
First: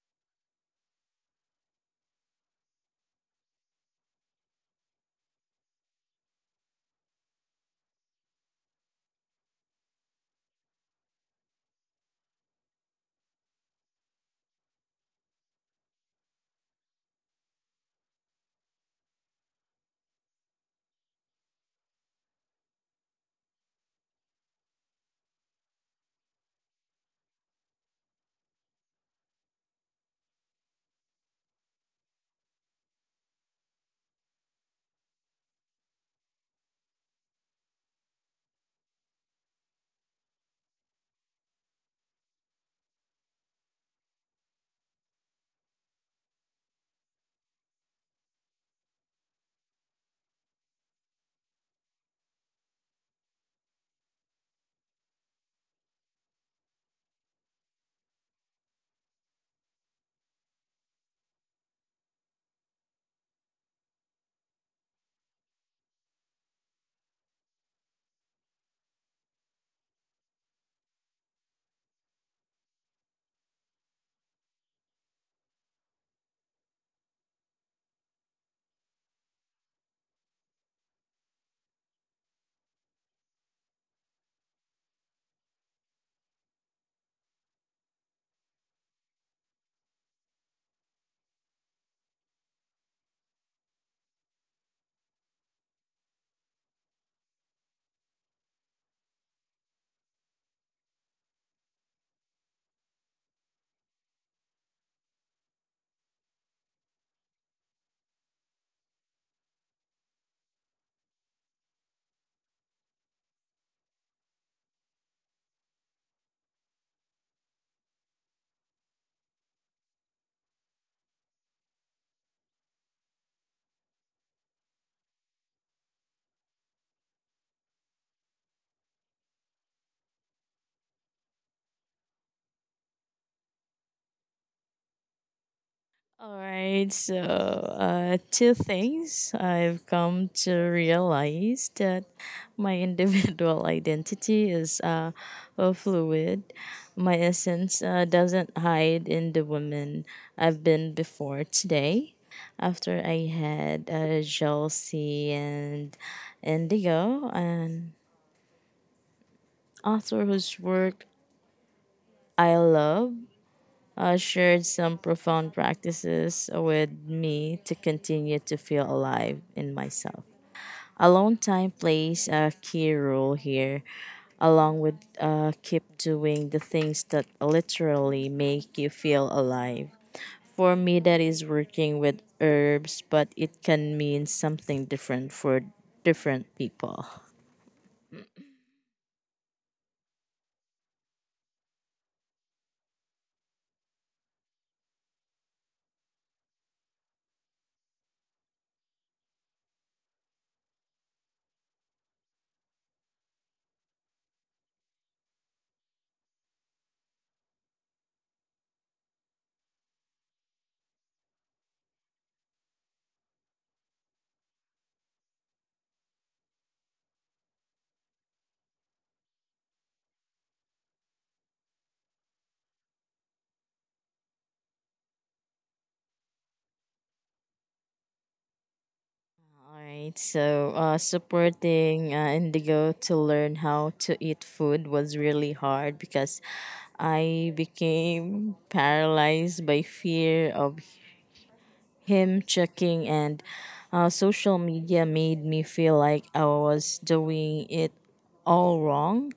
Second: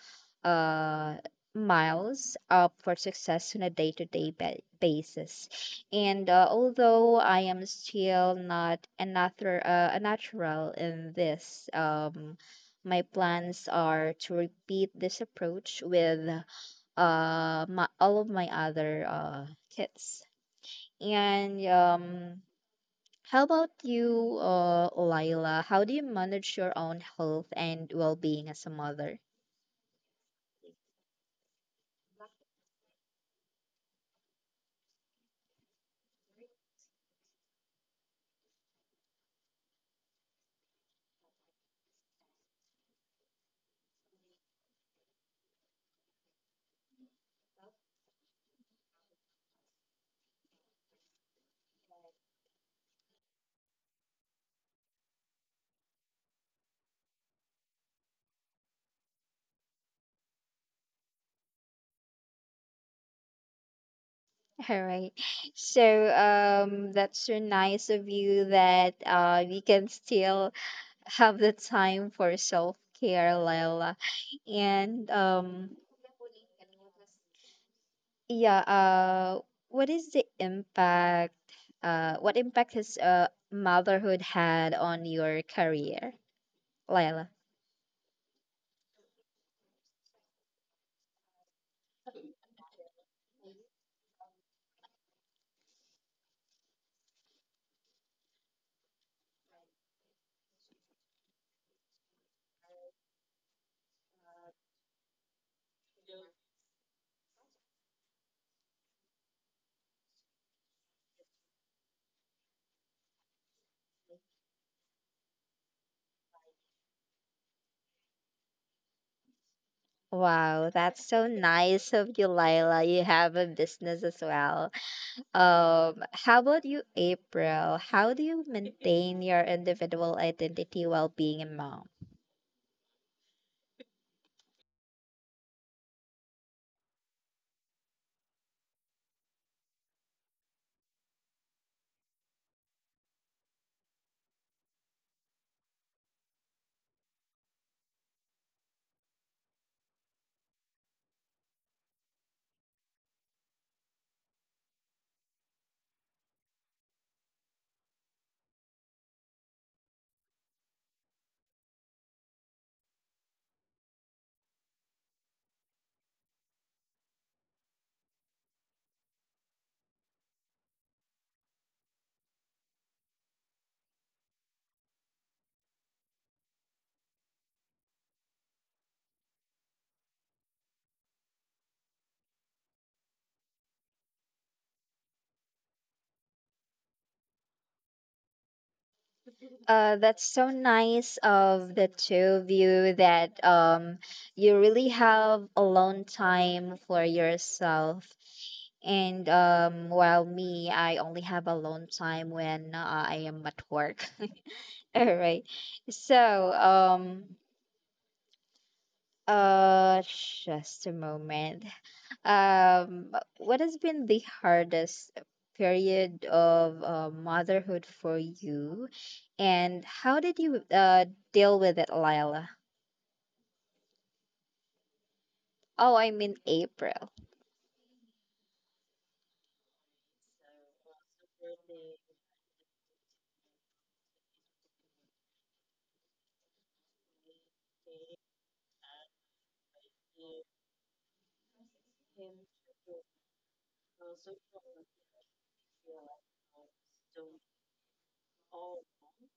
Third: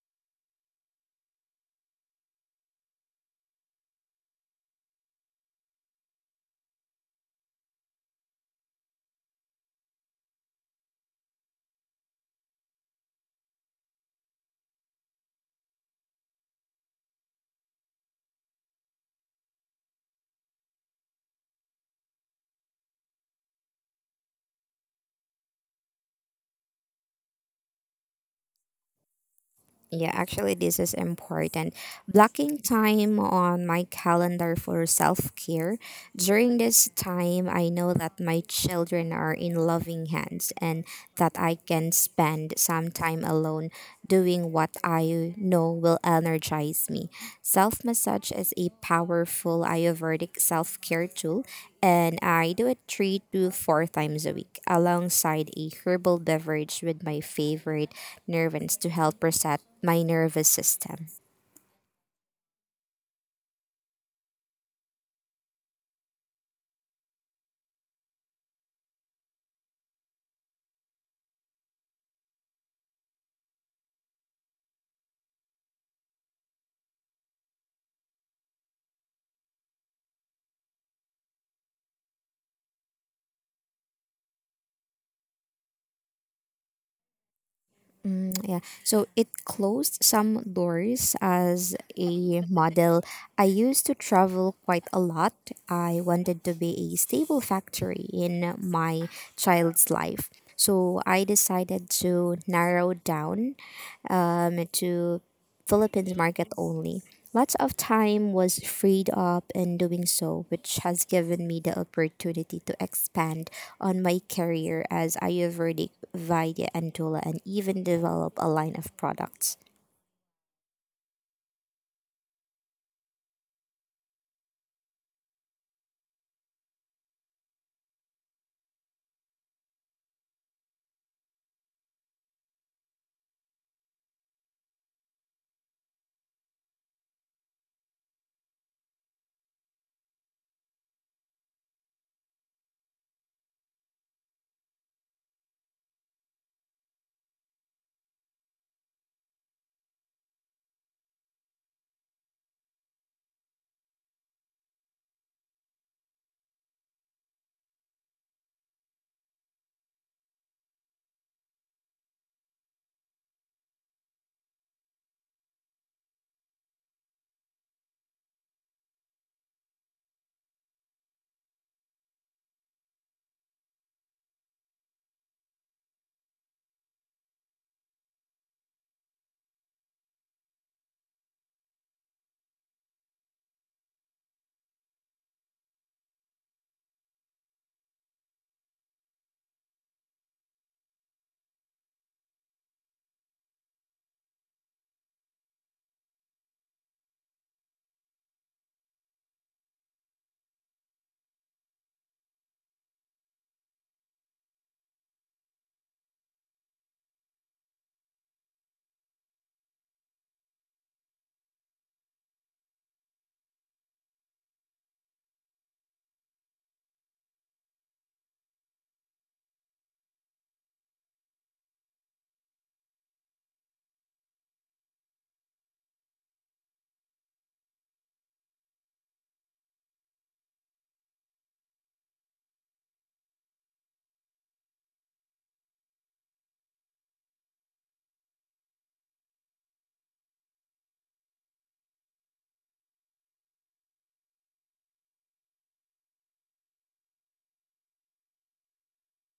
Speaker 1: uh, Miles up for success on a day to day basis. And although I am still not a natural in this, my plans are to repeat this approach with all of my other kids. And how about you, Lila? How do you manage your own health and well-being as a mother?
Speaker 2: Yeah, actually, this is important. Blocking time on my calendar for self care. During this time, I know that my children are in loving hands and that I can spend some time alone doing what I know will energize me. Self massage is a powerful Ayurvedic self care tool, and I do it 3 to 4 times a week alongside a herbal beverage with my favorite nervines to help reset my nervous system.
Speaker 1: All right. So that's so nice of you that you can still have the time for self-care, Lila. And yeah, what is the impact what impact has motherhood had on your career, Lila?
Speaker 2: Mm, yeah. So it closed some doors as a model. I used to travel quite a lot. I wanted to be a stable factor in my child's life. So I decided to narrow down to Philippines market only. Lots of time was freed up in doing so, which has given me the opportunity to expand on my career as Ayurvedic, Vaidya, and doula, and even develop a line of products.
Speaker 1: Wow, that's so nice of you, Lila. You have a business as well. How about you, April? How do you maintain your individual identity while being a mom?
Speaker 3: All right, so two things I've come to realize that my individual identity is fluid. My essence doesn't hide in the woman I've been before today. After I had jealousy and indigo, an author whose work I love shared some profound practices with me to continue to feel alive in myself. Alone time plays a key role here, along with keep doing the things that literally make you feel alive. For me, that is working with herbs, but it can mean something different for different people.
Speaker 1: That's so nice of the two of you that you really have alone time for yourself. And while me, I only have alone time when I am at work. All right. So, Uh, just a moment. Um, what has been the hardest period of motherhood for you, and how did you deal with it, Lila? Oh, I mean April.
Speaker 3: Alright, so supporting Indigo to learn how to eat food was really hard because I became paralyzed by fear of him checking, and social media made me feel like I was doing it all wrong.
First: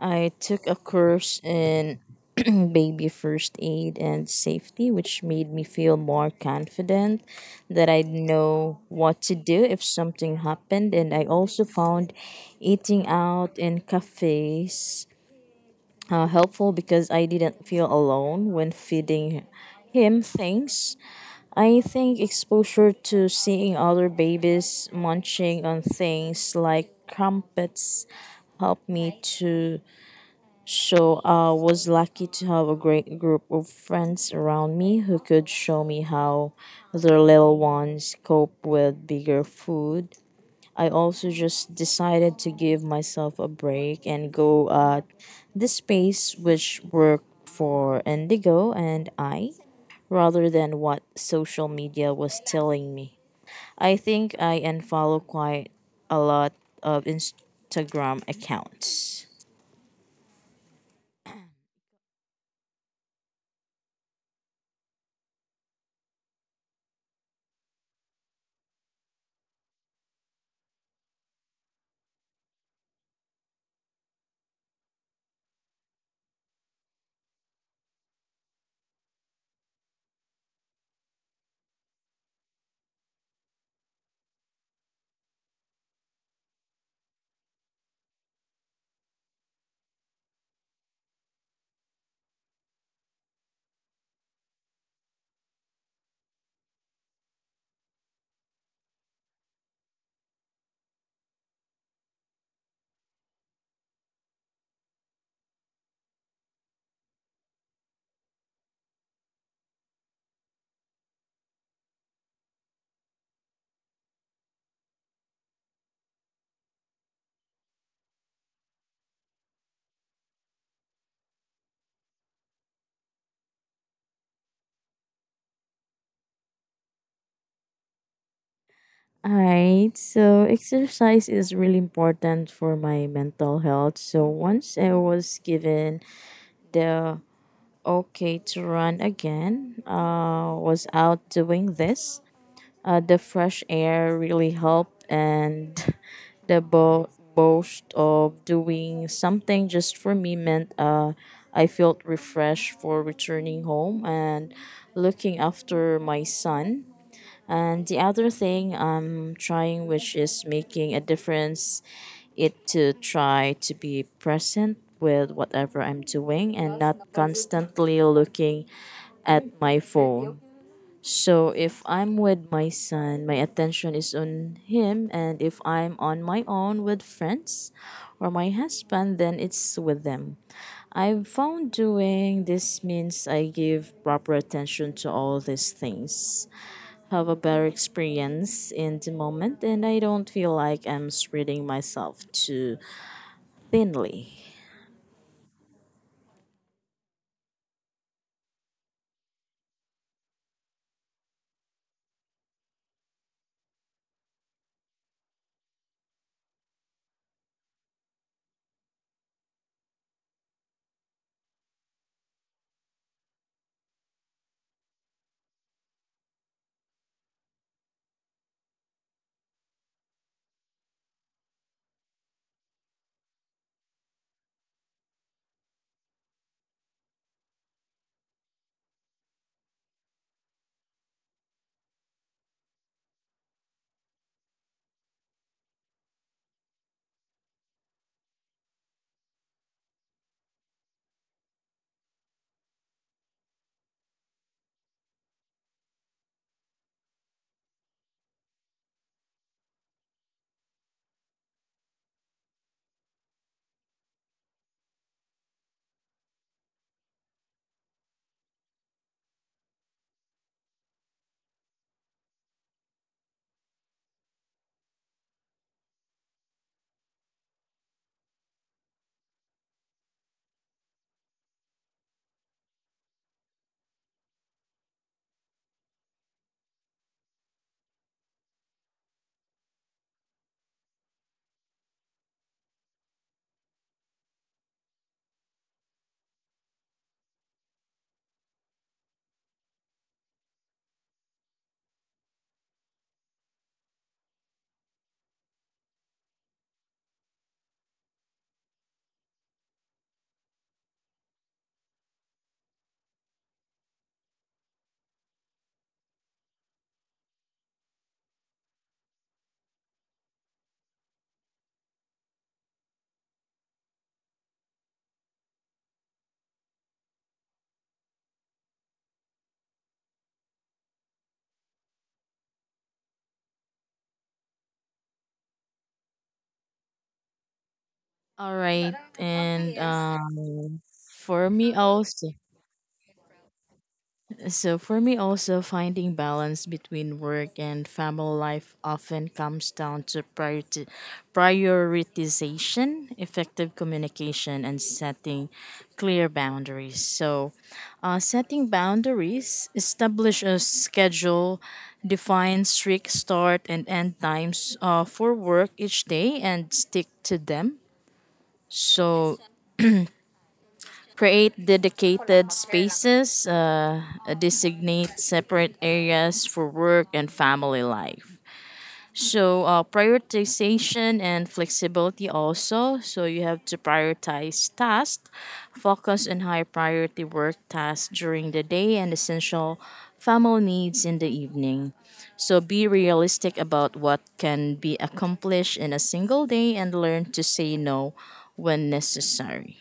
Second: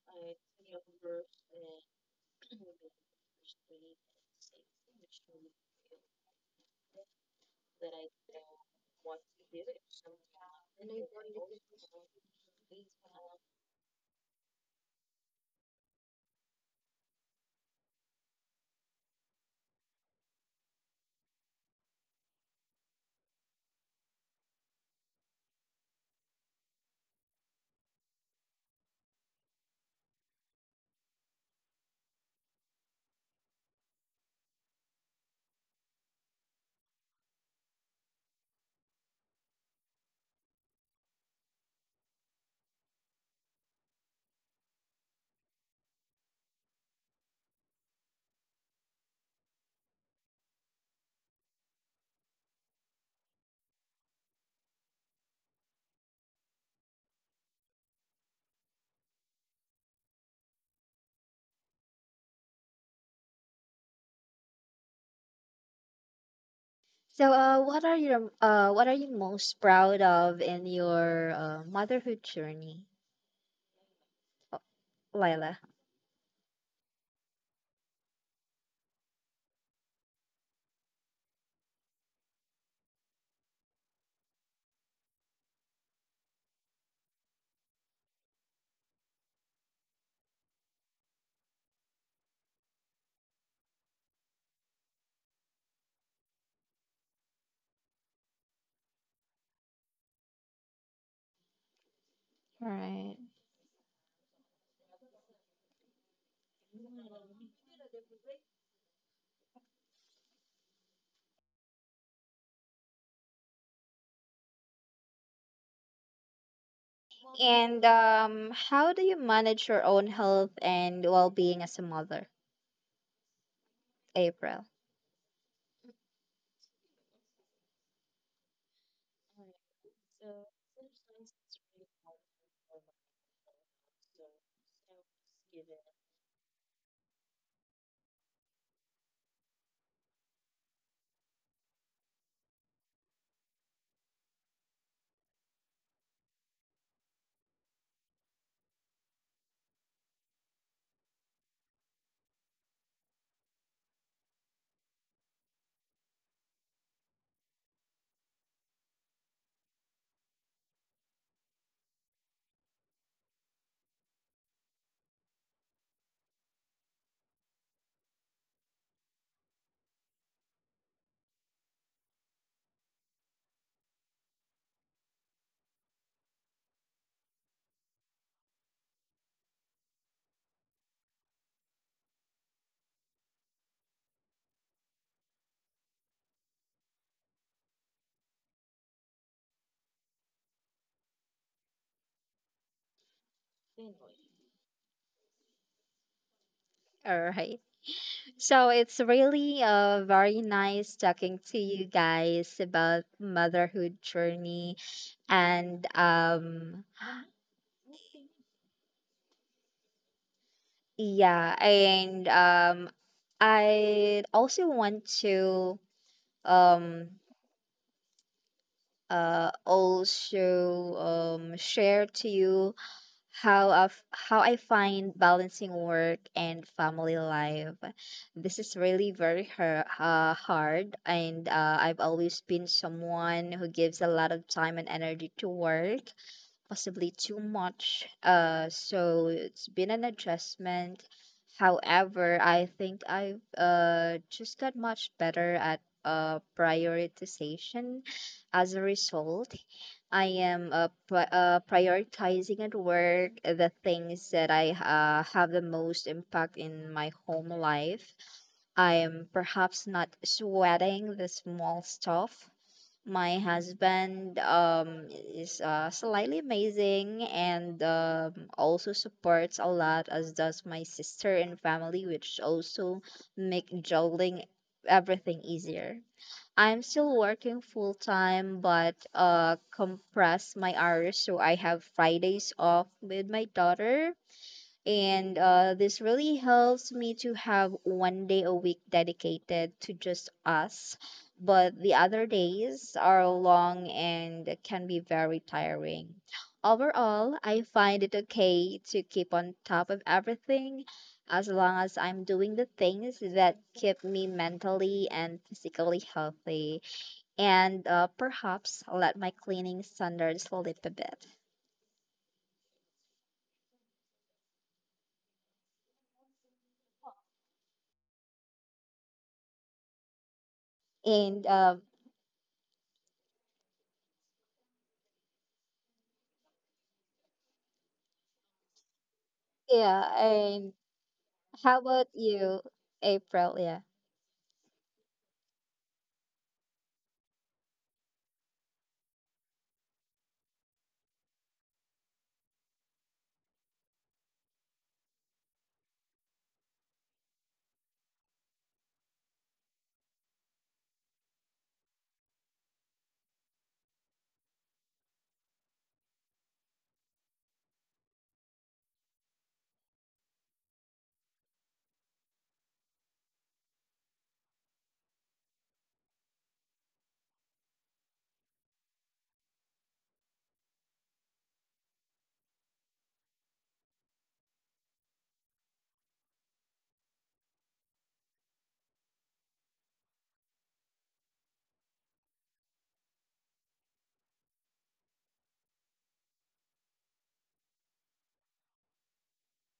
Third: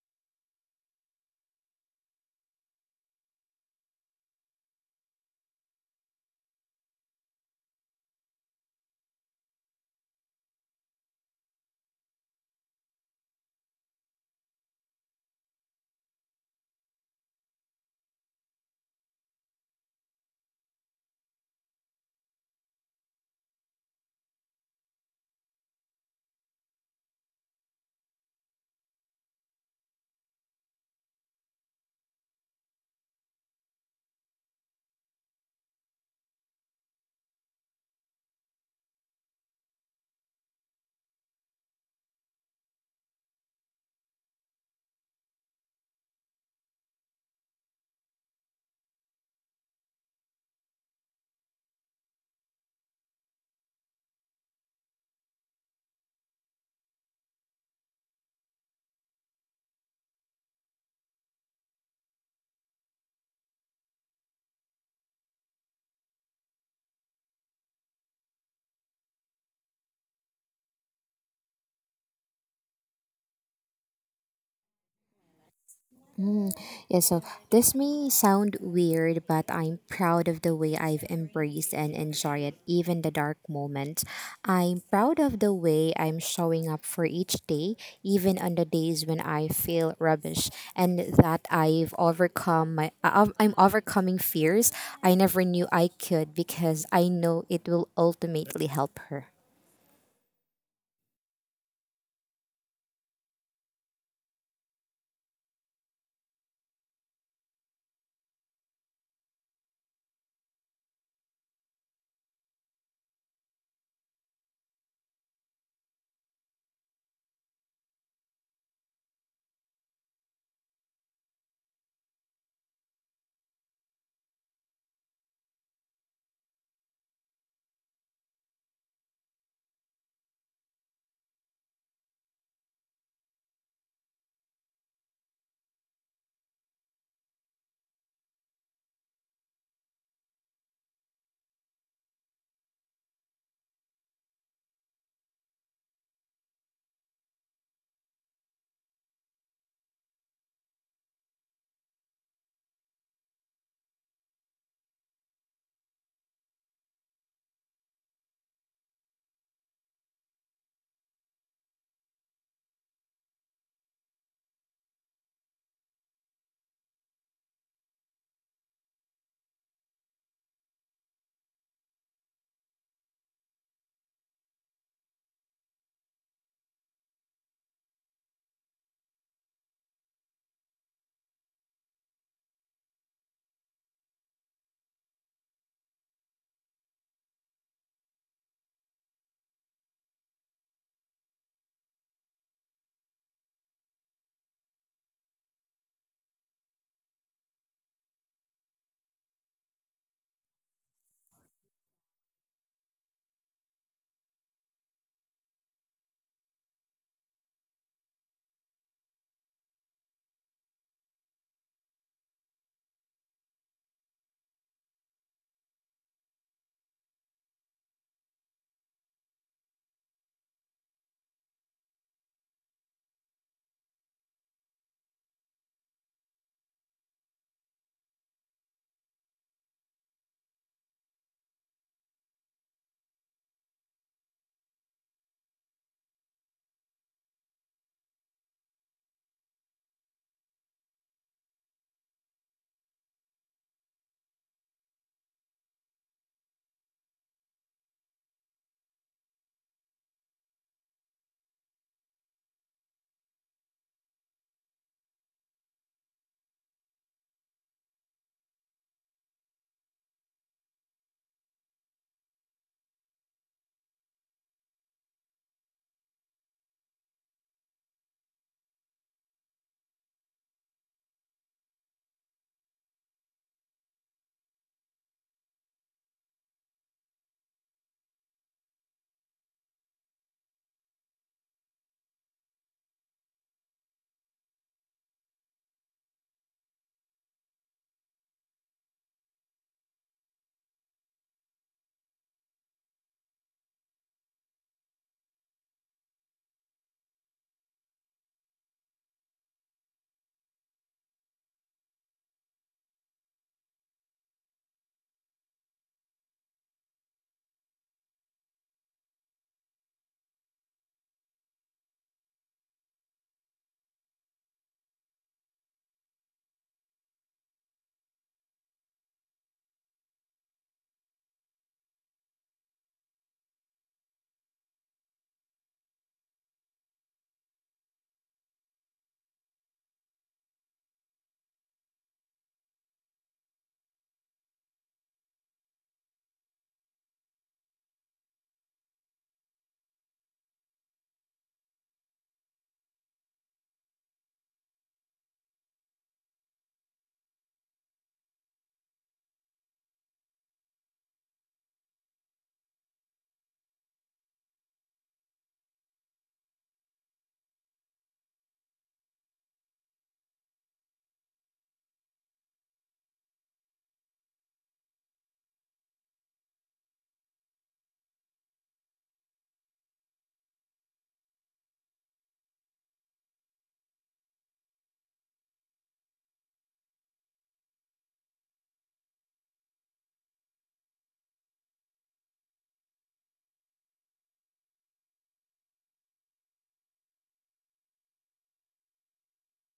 Speaker 3: I took a course in baby first aid and safety, which made me feel more confident that I'd know what to do if something happened. And I also found eating out in cafes helpful because I didn't feel alone when feeding him things. I think exposure to seeing other babies munching on things like crumpets helped me to, so I was lucky to have a great group of friends around me who could show me how their little ones cope with bigger food. I also just decided to give myself a break and go at the space which worked for Indigo and I rather than what social media was telling me. I think I unfollow quite a lot of Instagram accounts.
Speaker 1: So, what are you most proud of in your motherhood journey, Lila?
Speaker 2: Mm, yeah, so this may sound weird, but I'm proud of the way I've embraced and enjoyed it, even the dark moments. I'm proud of the way I'm showing up for each day, even on the days when I feel rubbish, and that I've overcome my I'm overcoming fears I never knew I could, because I know it will ultimately help her.
Speaker 1: Right. And how do you manage your own health and well-being as a mother, April?
Speaker 3: Alright, so exercise is really important for my mental health. So once I was given the okay to run again, was out doing this. The fresh air really helped, and the boast of doing something just for me meant I felt refreshed for returning home and looking after my son. And the other thing I'm trying, which is making a difference, it to try to be present with whatever I'm doing and not constantly looking at my phone. So if I'm with my son, my attention is on him, and if I'm on my own with friends or my husband, then it's with them. I've found doing this means I give proper attention to all these things, have a better experience in the moment, and I don't feel like I'm spreading myself too thinly.
Speaker 1: All right. So it's really very nice talking to you guys about motherhood journey and yeah, and I also want to um also share to you how I find balancing work and family life. This is really very hard, and I've always been someone who gives a lot of time and energy to work, possibly too much. So it's been an adjustment. However, I think I've just got much better at prioritization as a result. I am prioritizing at work the things that I have the most impact in my home life. I am perhaps not sweating the small stuff. My husband is slightly amazing and also supports a lot, as does my sister and family, which also make juggling everything easier. I'm still working full time, but compress my hours so I have Fridays off with my daughter. And this really helps me to have one day a week dedicated to just us. But the other days are long and can be very tiring. Overall, I find it okay to keep on top of everything as long as I'm doing the things that keep me mentally and physically healthy and perhaps let my cleaning standards slip a bit. And um,
Speaker 3: All right, and
Speaker 1: yeah, and
Speaker 3: for me
Speaker 1: how about
Speaker 3: also,
Speaker 1: you, April? Yeah,
Speaker 3: So for me also, finding balance between work and family life often comes down to prioritization, effective communication and setting clear boundaries. So setting boundaries, establish a schedule, define strict start and end times for work each day and stick to them. So create dedicated spaces, designate separate areas for work and family life. So, prioritization and flexibility also. So, you have to prioritize tasks, focus on high priority work tasks during the day and essential family needs in the evening. So, be realistic about what can be accomplished in a single day and learn to say no when necessary.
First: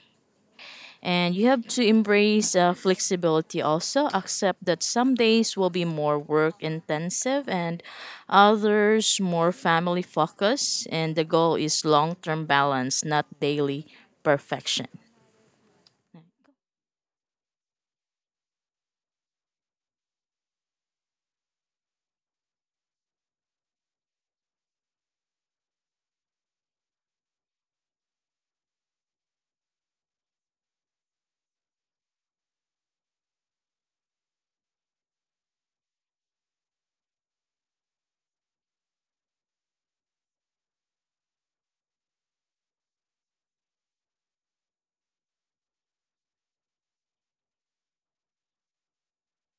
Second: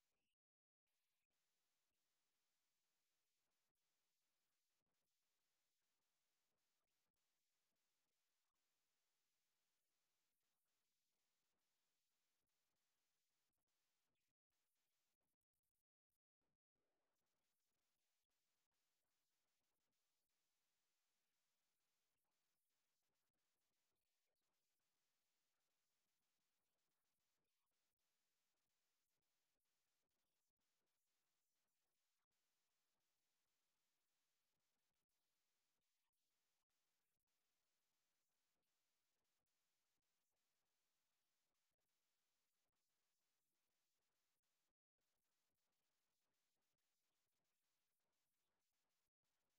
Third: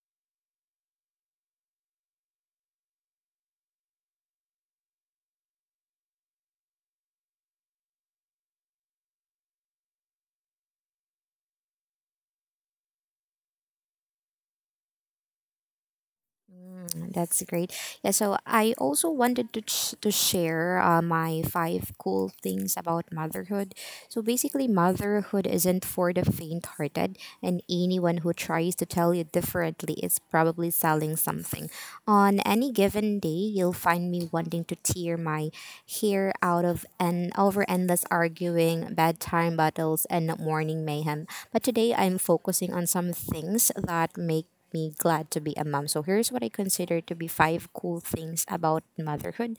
Speaker 3: And you have to embrace flexibility also. Accept that some days will be more work intensive and others more family focused. And the goal is long term balance, not daily perfection.
Speaker 2: Mm, that's great. Yeah, so I also wanted to to share my 5 cool things about motherhood. So basically, motherhood isn't for the faint-hearted, and anyone who tries to tell you differently is probably selling something. On any given day, you'll find me wanting to tear my hair out of and over endless arguing, bedtime battles, and morning mayhem. But today, I'm focusing on some things that make me glad to be a mom. So here's what I consider to be 5 cool things about motherhood.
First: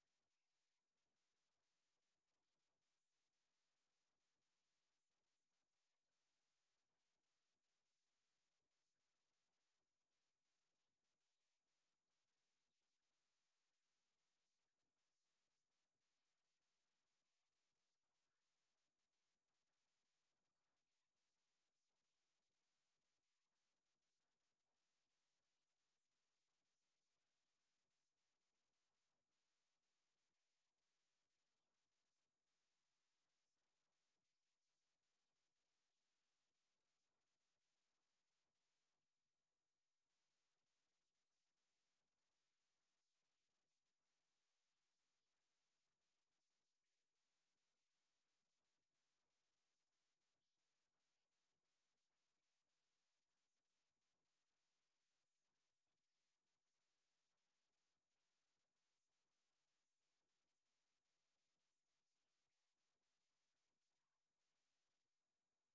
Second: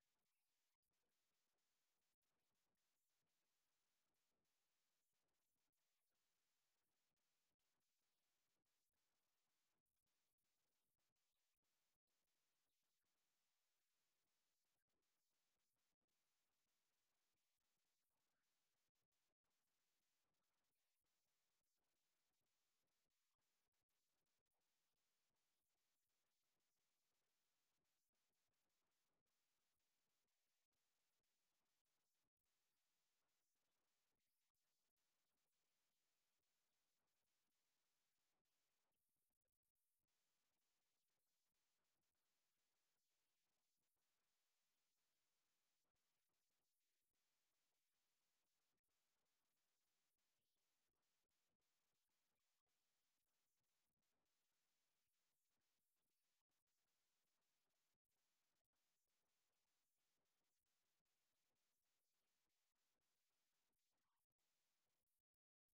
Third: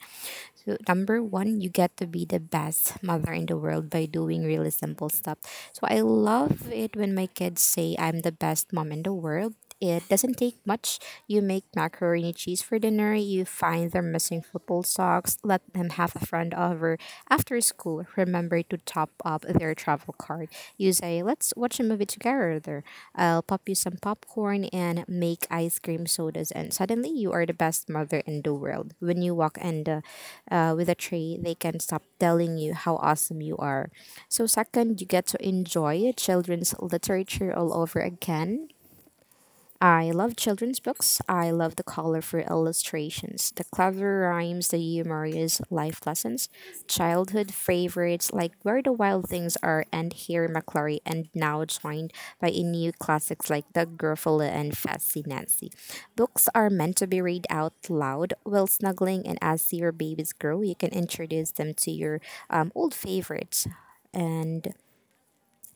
Speaker 2: So number 1, you get to be the best mother in the world by doing really simple stuff. So I love it when my kids say I'm the best mom in the world. It doesn't take much. You make macaroni cheese for dinner. You find their missing football socks. Let them have a friend over after school, remember to top up their travel card. You say, let's watch a movie together. I'll pop you some popcorn and make ice cream sodas. And suddenly, you are the best mother in the world. When you walk and with a tray, they can stop telling you how awesome you are. So, second, you get to enjoy children's literature all over again. I love children's books. I love the colorful illustrations, the clever rhymes, the humorous life lessons, childhood favorites like Where the Wild Things Are and Harry McClory, and now joined by a new classics like The Gruffalo and Fancy Nancy. Books are meant to be read out loud while snuggling, and as your babies grow, you can introduce them to your old favorites. And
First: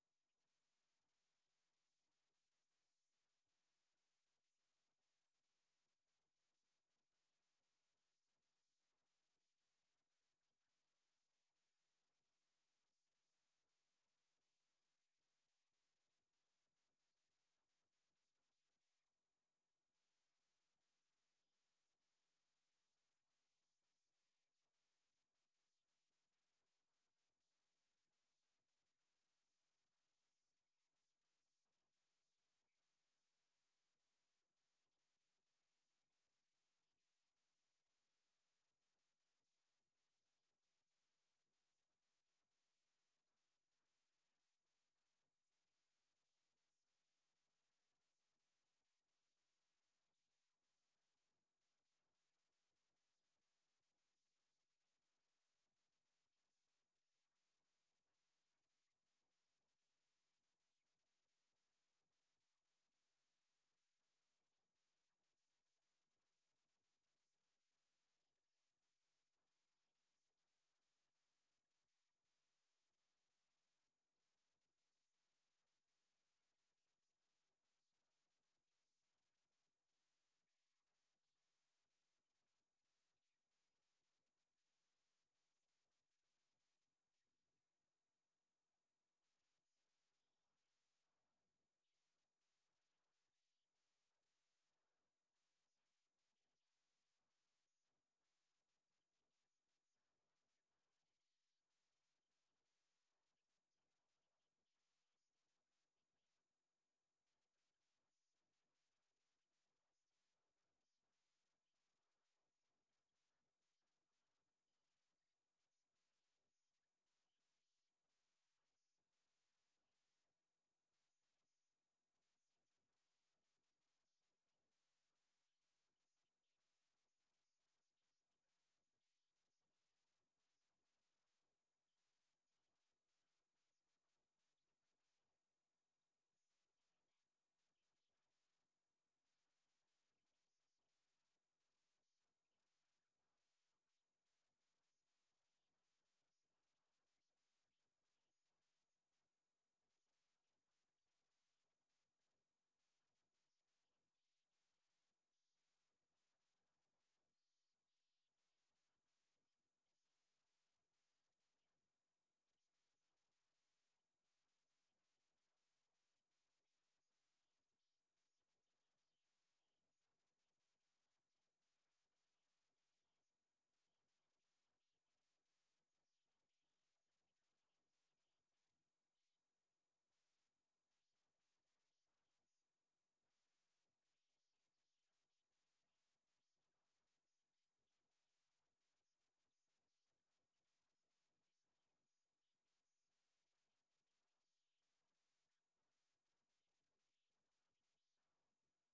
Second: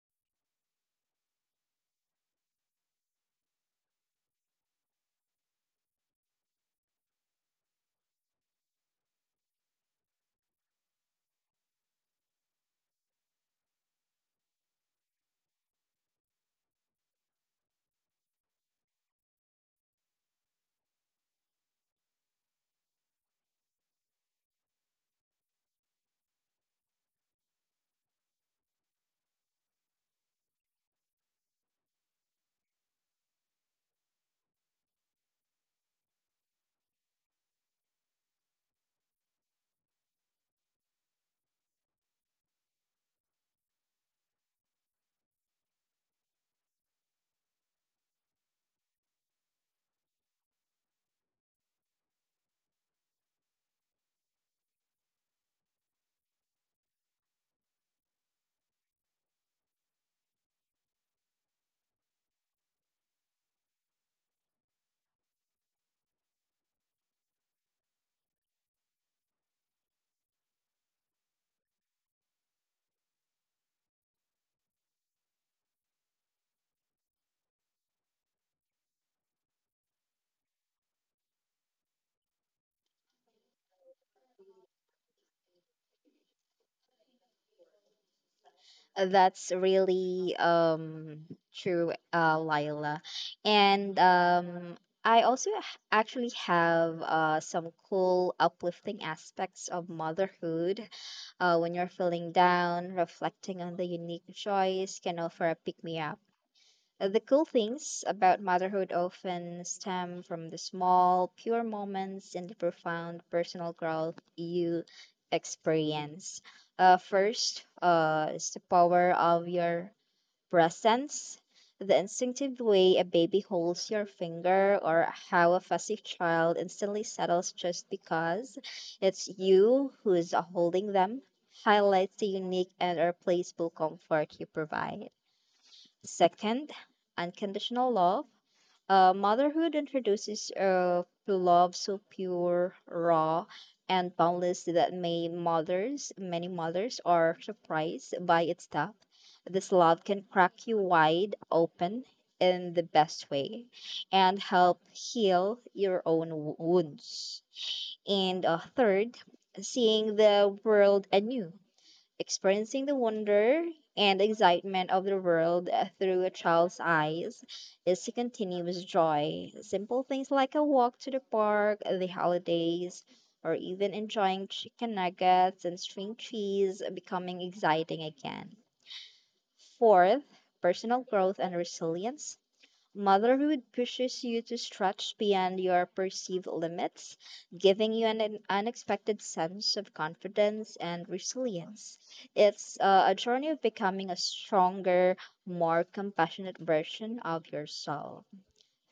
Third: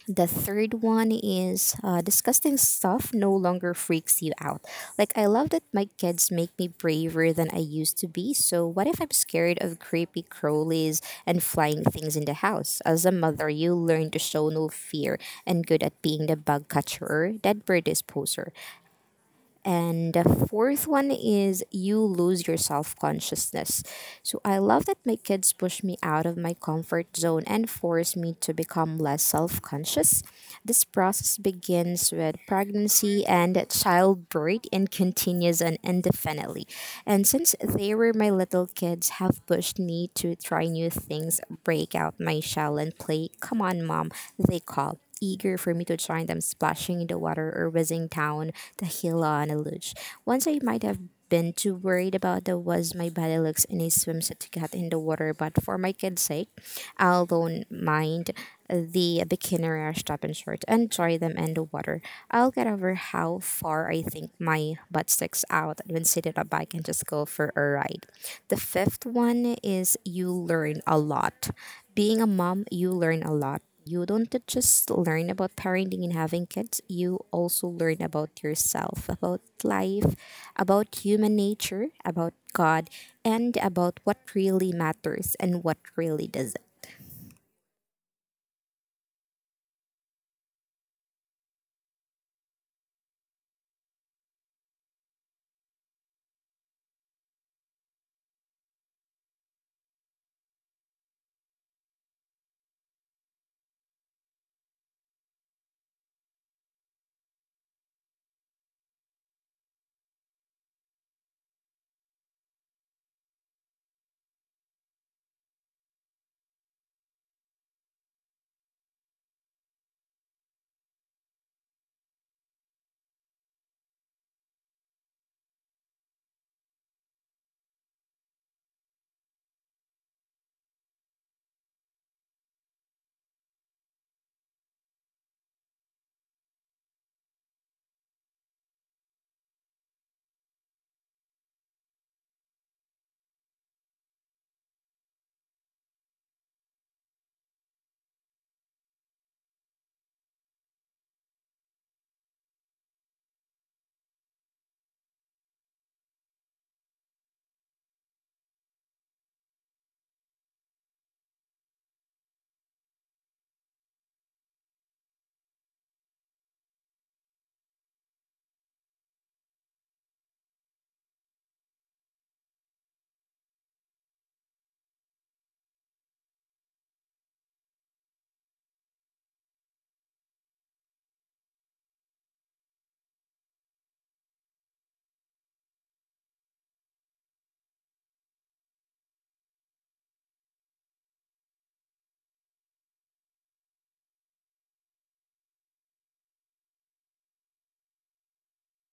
Speaker 2: the third one is, disgusting stuff no longer freaks you out. Like, I love that my kids make me braver than I used to be. So, what if I'm scared of creepy crawlies and flying things in the house? As a mother, you learn to show no fear and good at being the bug catcher, that bird disposer. And the fourth one is, you lose your self consciousness. So I love that my kids push me out of my comfort zone and force me to become less self conscious. This process begins with pregnancy and childbirth and continues on indefinitely. And since they were my little kids, have pushed me to try new things, break out my shell, and play. Come on, mom, they call, eager for me to join them splashing in the water or whizzing down the hill on a luge. Once I might have been too worried about the was my body looks in a swimsuit to get in the water, but for my kid's sake, I'll don't mind the beginner stop and short and try them in the water. I'll get over how far I think my butt sticks out when sitting on a bike and just go for a ride. The fifth one is, you learn a lot. Being a mom, you learn a lot. You don't just learn about parenting and having kids, you also learn about yourself, about life, about human nature, about God, and about what really matters and what really doesn't.
Speaker 1: that's really true, Lila. And I also actually have some cool uplifting aspects of motherhood. When you're feeling down, reflecting on the unique joys can offer a pick me up. The cool things about motherhood often stem from the small, pure moments and the profound personal growth you experience. First, is the power of your presence, the instinctive way a baby holds your finger, or how a fussy child instantly settles just because it's you who is holding them. Highlights the unique and irreplaceable comfort you provide. Second, unconditional love. Motherhood introduces to love so pure, raw, and boundless that many mothers are surprised by its depth. This love can crack you wide open in the best way and help heal your own wounds. And third, seeing the world anew. Experiencing the wonder and excitement of the world through a child's eyes is a continuous joy. Simple things like a walk to the park, the holidays, or even enjoying chicken nuggets and string cheese becoming exciting again. Fourth, personal growth and resilience. Motherhood pushes you to stretch beyond your perceived limits, giving you an unexpected sense of confidence and resilience. It's a journey of becoming a stronger, more compassionate version of yourself.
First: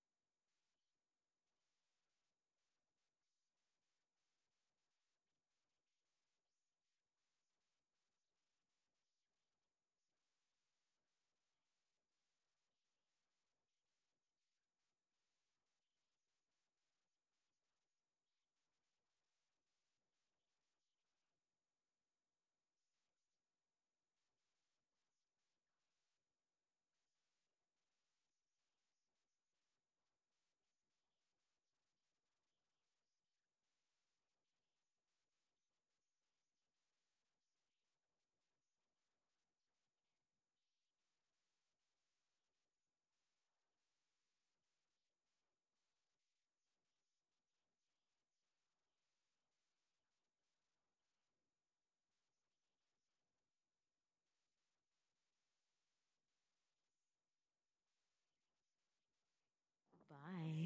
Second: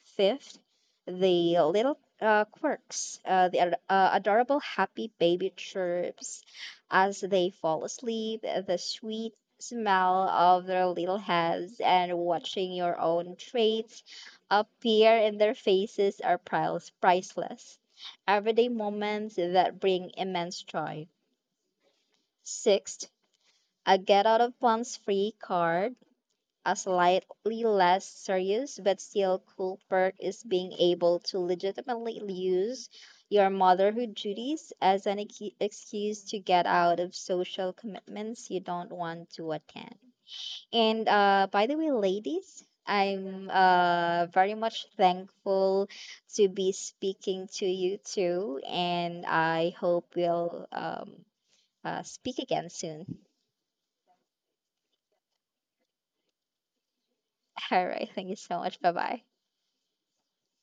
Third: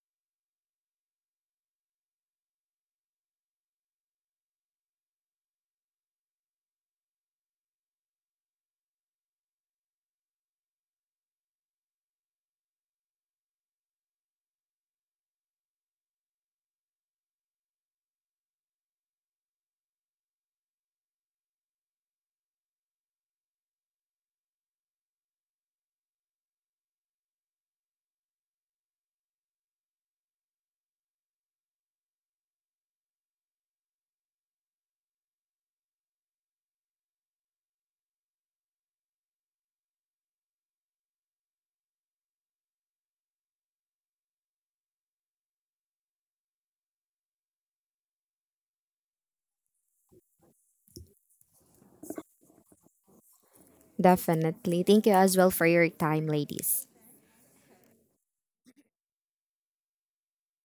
Speaker 1: Fifth, the little quirks, adorable happy baby chirps as they fall asleep, the sweet smell of their little heads, and watching your own traits appear in their faces are priceless. Everyday moments that bring immense joy. Sixth, a get out of one's free card, a slightly less serious but still cool perk is being able to legitimately use your motherhood duties as an excuse to get out of social commitments you don't want to attend. And by the way, ladies, I'm very much thankful to be speaking to you too, and I hope we'll speak again soon.
Speaker 2: Definitely. Thank you as well for your time, ladies.
Speaker 1: All right, thank you so much. Bye bye.
Speaker 3: Bye.